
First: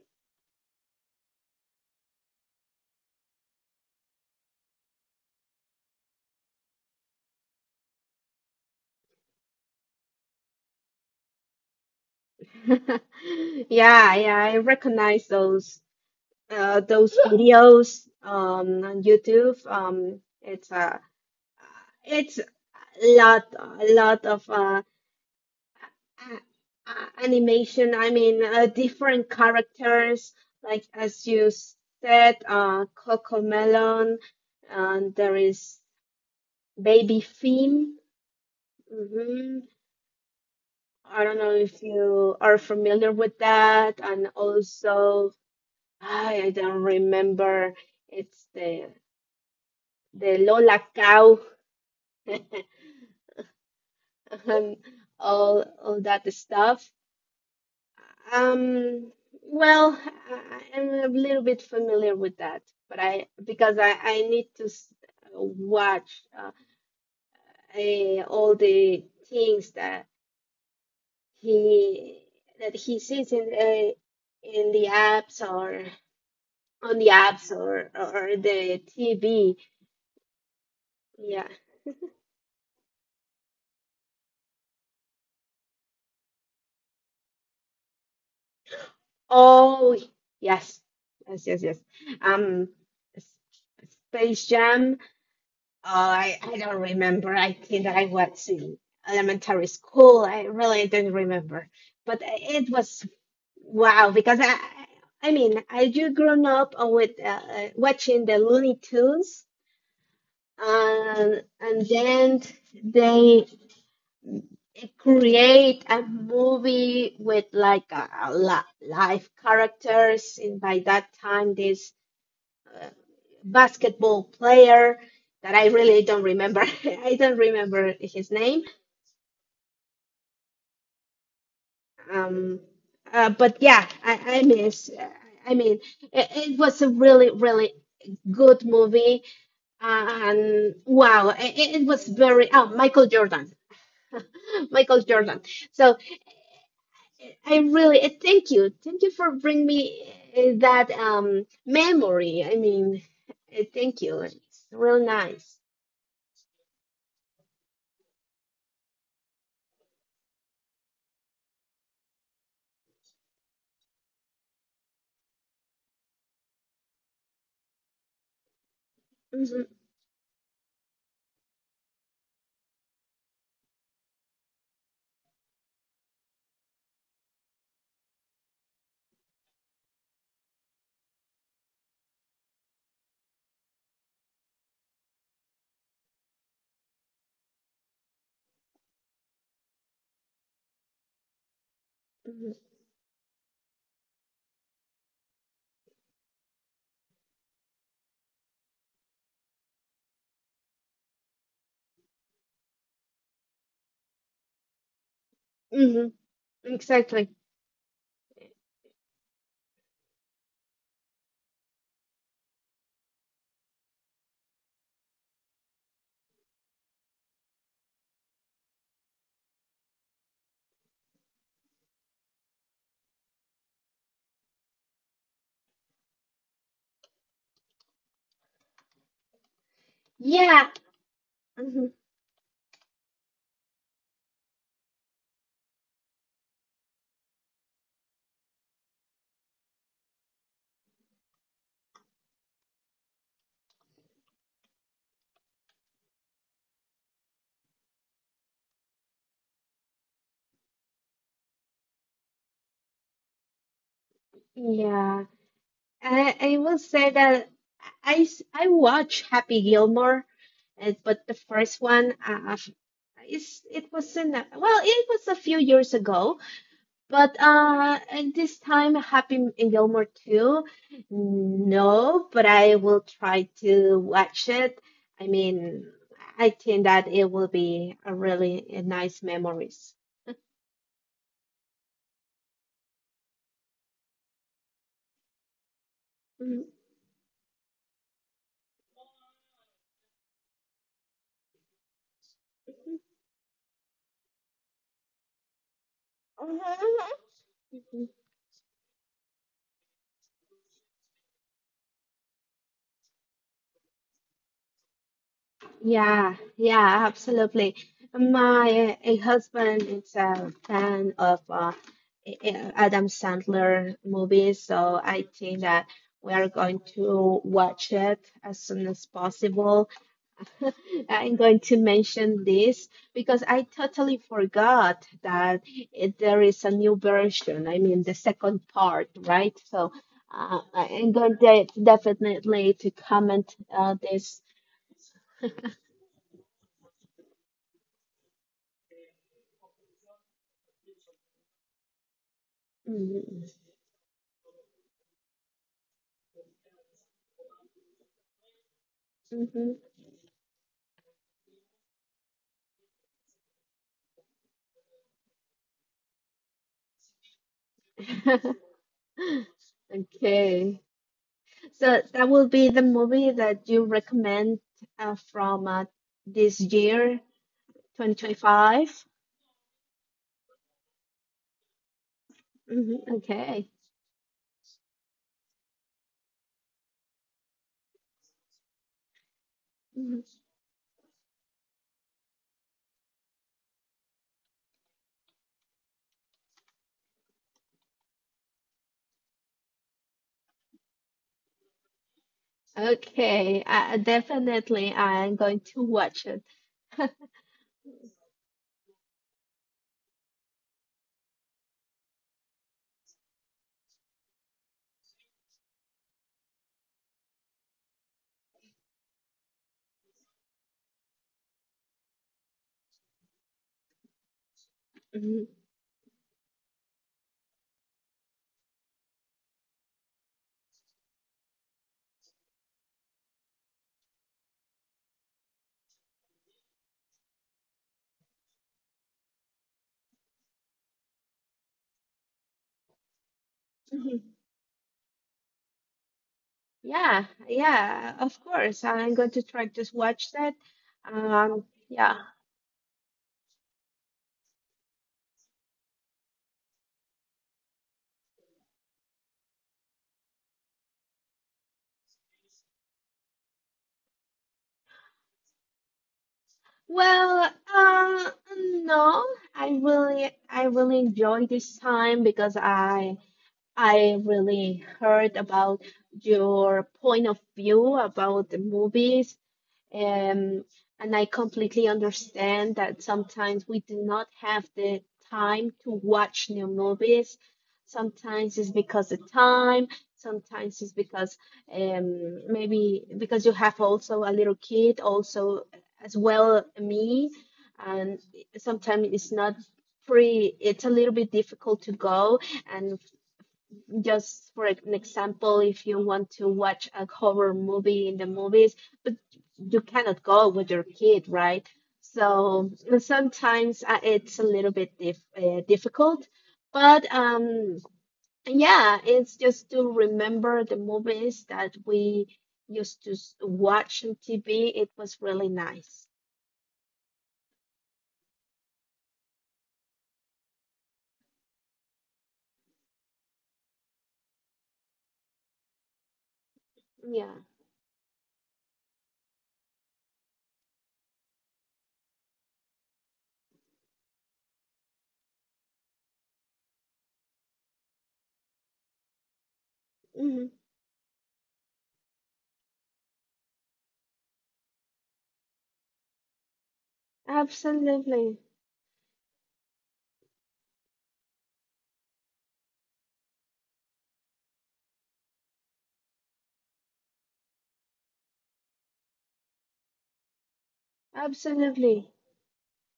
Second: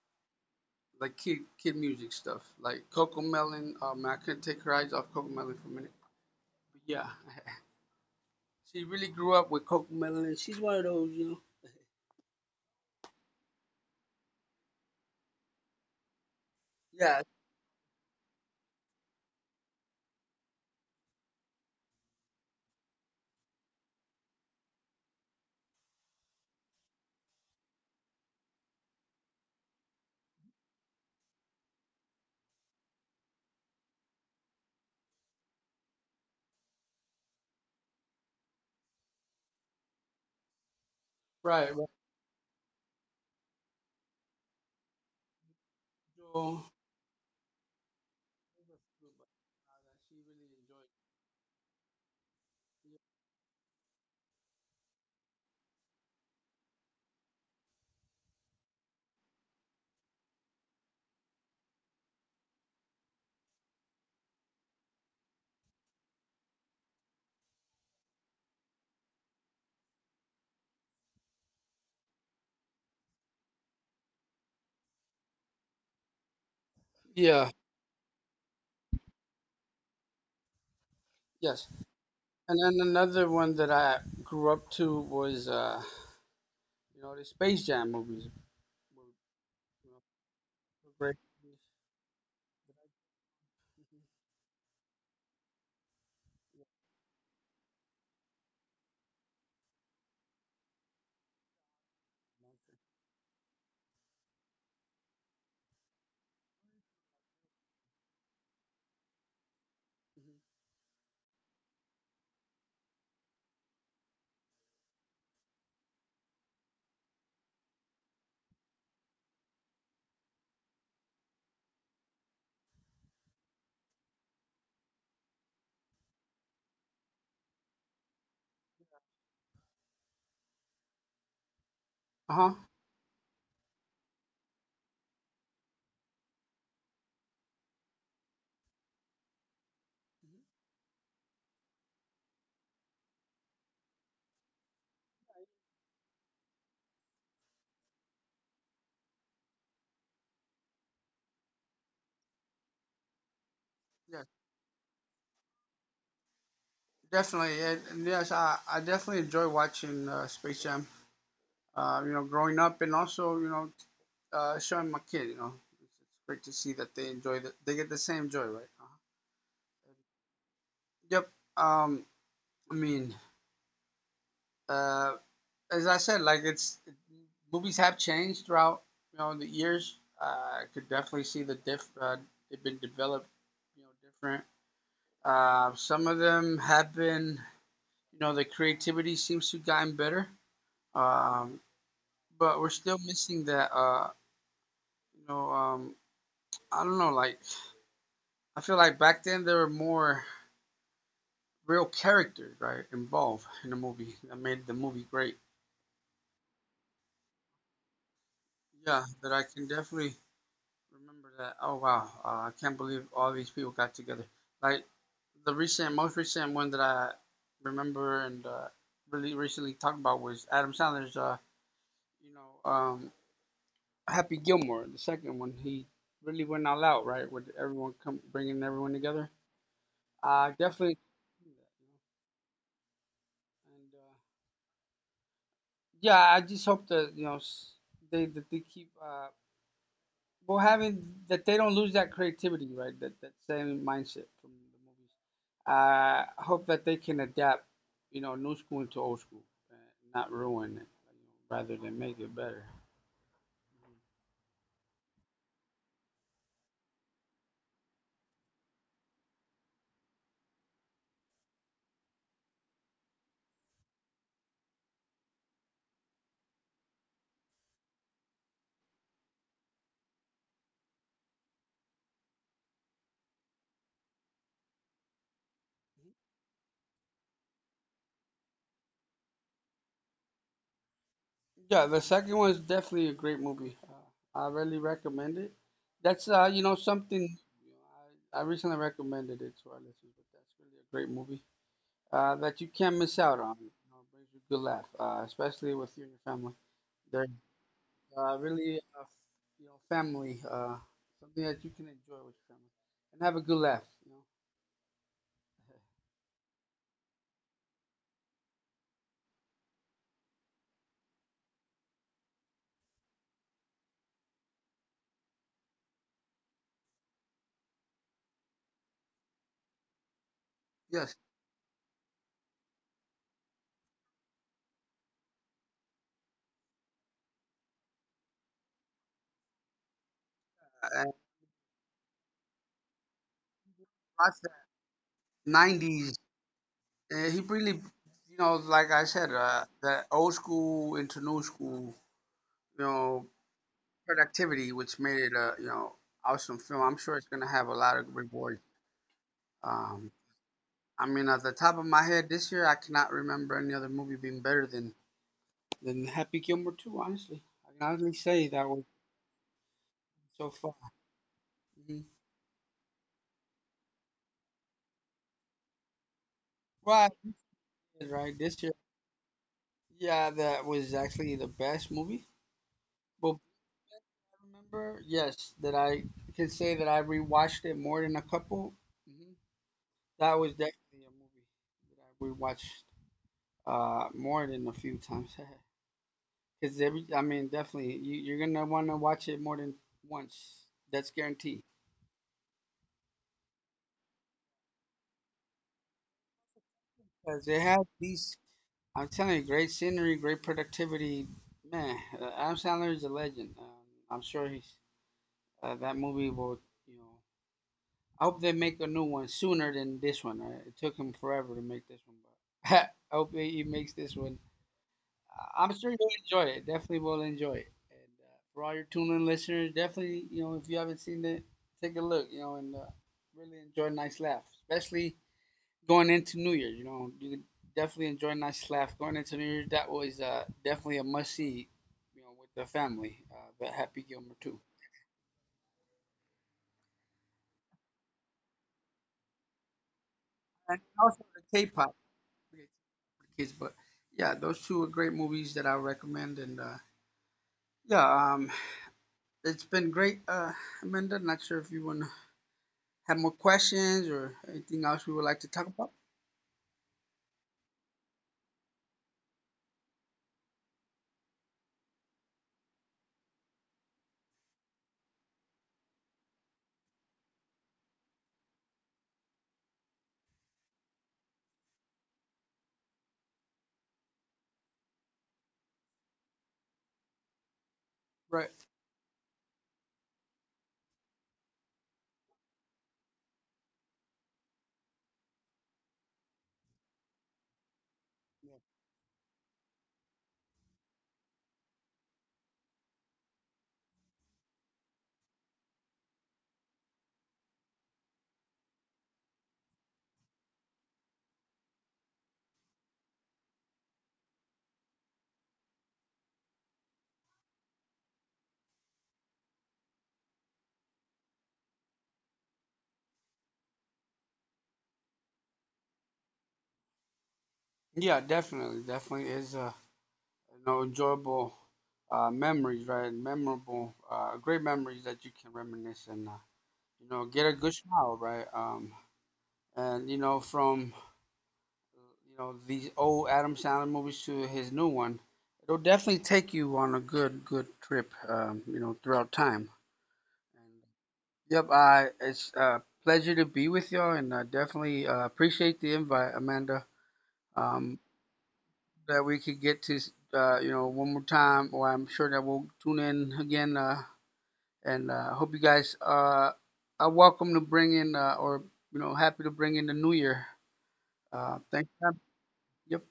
[SPEAKER 2] like kid music stuff like coco melon. I couldn't take her eyes off coco melon for a minute, but yeah. (laughs) She really grew up with coco melon and she's one of those.
[SPEAKER 1] (laughs) Yeah. Yeah, I recognize those
[SPEAKER 2] Yeah.
[SPEAKER 1] videos on YouTube. It's a lot of animation. I mean, different characters like as you said, uh, coco melon, and there is baby Finn. Hmm. I don't know
[SPEAKER 2] Right, right.
[SPEAKER 1] if you are familiar with that. And also, I
[SPEAKER 2] So,
[SPEAKER 1] don't remember, it's the
[SPEAKER 2] she
[SPEAKER 1] the
[SPEAKER 2] really
[SPEAKER 1] lola
[SPEAKER 2] enjoyed
[SPEAKER 1] cow. (laughs) And all that stuff. Um, well, I am a little bit familiar with that, but I because I need to s- watch, all the things he that he sees in the apps, or on
[SPEAKER 2] it.
[SPEAKER 1] the
[SPEAKER 2] Yeah,
[SPEAKER 1] apps, or the TV. Yeah.
[SPEAKER 2] yes. And then another one that I grew up to was, the Space Jam movies.
[SPEAKER 1] Oh, yes. Yes, yes, yes. Um, S- Space Jam. Oh, I don't remember. I think that I was in elementary school. I really don't remember. But it was wow, because I mean, I do grown up with watching the Looney Tunes, and then they create a movie with like live characters, and by that time this uh, basketball player that I really don't remember. (laughs) I don't remember his name.
[SPEAKER 2] Uh huh.
[SPEAKER 1] Um, but yeah, I miss. I mean, it was a really, really good movie. And wow, it was very. Oh, Michael Jordan. (laughs) Michael Jordan. So I really, thank you. Thank you for bringing me, that memory. I mean, thank
[SPEAKER 2] Yes,
[SPEAKER 1] you. It's real nice.
[SPEAKER 2] definitely. And yes, I definitely enjoy watching Space Jam. Growing up and also, showing my kid, it's great to see that they enjoy they get the same joy, right?
[SPEAKER 1] Mhm.
[SPEAKER 2] Yep. Um, I mean, uh, as I said, like it's movies have changed throughout, the years. I could definitely see the diff. They've been developed, different. Some of them have been, the creativity seems to have gotten better. Um, but we're still missing that uh you know um i don't know, like I feel like back then there were more real characters, right, involved in the movie that made the movie great.
[SPEAKER 1] Mhm. Exactly.
[SPEAKER 2] Yeah, that I can definitely remember that. Oh wow, I can't believe all these people got together, like the recent most recent one that I remember and really recently talked about was Adam Sandler's you know um Happy Gilmore the second one. He really went all out, right, with everyone come bringing everyone together.
[SPEAKER 1] Yeah.
[SPEAKER 2] Definitely.
[SPEAKER 1] Mhm.
[SPEAKER 2] And yeah, I just hope that you know s- they that they keep well having that they don't lose that creativity, right? That same mindset from the movies. I hope that they can adapt, new school into old school, and not ruin it, rather than make it better.
[SPEAKER 1] Yeah, I will say that I watch Happy Gilmore, but the first one, is, it was in, well, it was a few years ago, but and this time Happy Gilmore 2, no, but I will try to watch it. I mean, I think that it will be a really nice memories.
[SPEAKER 2] Yeah, the second one is definitely a great movie. I really recommend it. That's
[SPEAKER 1] Mhm.
[SPEAKER 2] something know, I recently recommended it to our listeners, but that's really a great movie. That you can't miss out on. It brings you a good laugh, especially with you and your family. They're really, family, something that you can enjoy with your family and have a good laugh. You know.
[SPEAKER 1] Yeah, yeah, absolutely. My husband is a fan of Adam Sandler movies, so I think that we are going to watch it as soon as possible. (laughs)
[SPEAKER 2] Yes,
[SPEAKER 1] I'm going to mention this because I totally forgot that there is a new version. I mean, the second part, right? So I'm
[SPEAKER 2] and
[SPEAKER 1] going to definitely to comment
[SPEAKER 2] watch
[SPEAKER 1] this.
[SPEAKER 2] that '90s. He really, like I said, that old school into new school, you know, productivity, which made it awesome film. I'm sure it's gonna have a lot of reward.
[SPEAKER 1] Mhm.
[SPEAKER 2] Um, I mean, at the top of my head, this year I cannot remember any other movie being better than Happy Gilmore too. Honestly, I can honestly say that
[SPEAKER 1] (laughs)
[SPEAKER 2] was so
[SPEAKER 1] Okay.
[SPEAKER 2] far. Mhm.
[SPEAKER 1] So that will be the movie that you recommend from this
[SPEAKER 2] Well,
[SPEAKER 1] year,
[SPEAKER 2] right this year,
[SPEAKER 1] 2025.
[SPEAKER 2] yeah, that was actually the best movie.
[SPEAKER 1] Hmm.
[SPEAKER 2] But
[SPEAKER 1] Okay.
[SPEAKER 2] I remember, yes, that I can say that I rewatched it more than a couple. Hmm. That
[SPEAKER 1] Mhm.
[SPEAKER 2] was definitely a movie that I rewatched more than a few times. (laughs) Because every, I mean, definitely you're gonna want to watch it more than once. That's guaranteed.
[SPEAKER 1] Okay. Definitely, I'm going to watch it.
[SPEAKER 2] Because it has these, I'm telling you, great scenery, great productivity. Man, Adam Sandler is a legend. I'm sure he's that movie will, you know. I hope they make a new one sooner than this one. It took him forever to make this one, but (laughs) I hope he makes this one.
[SPEAKER 1] Mhm.
[SPEAKER 2] I'm sure you'll enjoy it. Definitely will enjoy it. And for all your tune-in listeners, definitely, if you haven't seen it, take a look, and really enjoy a nice laugh, especially going into New Year. You can definitely enjoy a nice laugh going into New Year. That was definitely a must see. With the family, the Happy
[SPEAKER 1] Mhm.
[SPEAKER 2] Gilmore too,
[SPEAKER 1] Yeah, yeah, of course. I'm going to try to watch that.
[SPEAKER 2] and also the
[SPEAKER 1] Yeah.
[SPEAKER 2] K-pop for the kids. But yeah, those two are great movies that I recommend. And yeah, it's been great, Amanda. Not sure if you want to have more questions or anything else we would like to talk about.
[SPEAKER 1] Well, uh, no, I really enjoy this time because I really heard about your point of view about the movies, um, and I completely understand that sometimes we do not have the time to watch new movies. Sometimes
[SPEAKER 2] Right.
[SPEAKER 1] it's because of time, sometimes it's because maybe because you have also a little kid, also as well me, and sometimes it's not free. It's a little bit difficult to go, and just for an example, if you want to watch a horror movie in the movies, but you cannot go with your kid, right? So sometimes it's a little bit difficult, but yeah, it's just to remember the movies that we used to watch on TV. It was really nice.
[SPEAKER 2] Yeah, definitely, definitely is a enjoyable memories, right? Memorable, great memories that you can reminisce and,
[SPEAKER 1] Yeah.
[SPEAKER 2] get a good smile, right? And, from, these old Adam Sandler movies to his new one, it'll definitely take you on a good, good trip, throughout time.
[SPEAKER 1] Hmm.
[SPEAKER 2] And, yep, it's a pleasure to be with y'all and I definitely appreciate the invite, Amanda, um,
[SPEAKER 1] Absolutely,
[SPEAKER 2] that we could get to, one more time, or I'm sure that we'll tune in again. And I hope you guys are welcome to bring in or happy to bring in the new year. Thank God.
[SPEAKER 1] absolutely.
[SPEAKER 2] Yep.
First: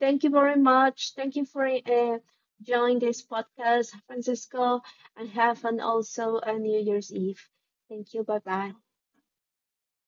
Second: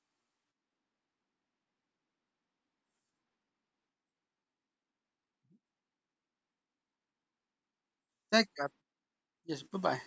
[SPEAKER 1] Thank you very much. Thank you for joining this podcast, Francisco, and have an also a New Year's Eve. Thank you. Bye
[SPEAKER 2] Thank God.
[SPEAKER 1] bye.
[SPEAKER 2] Yes. Bye bye.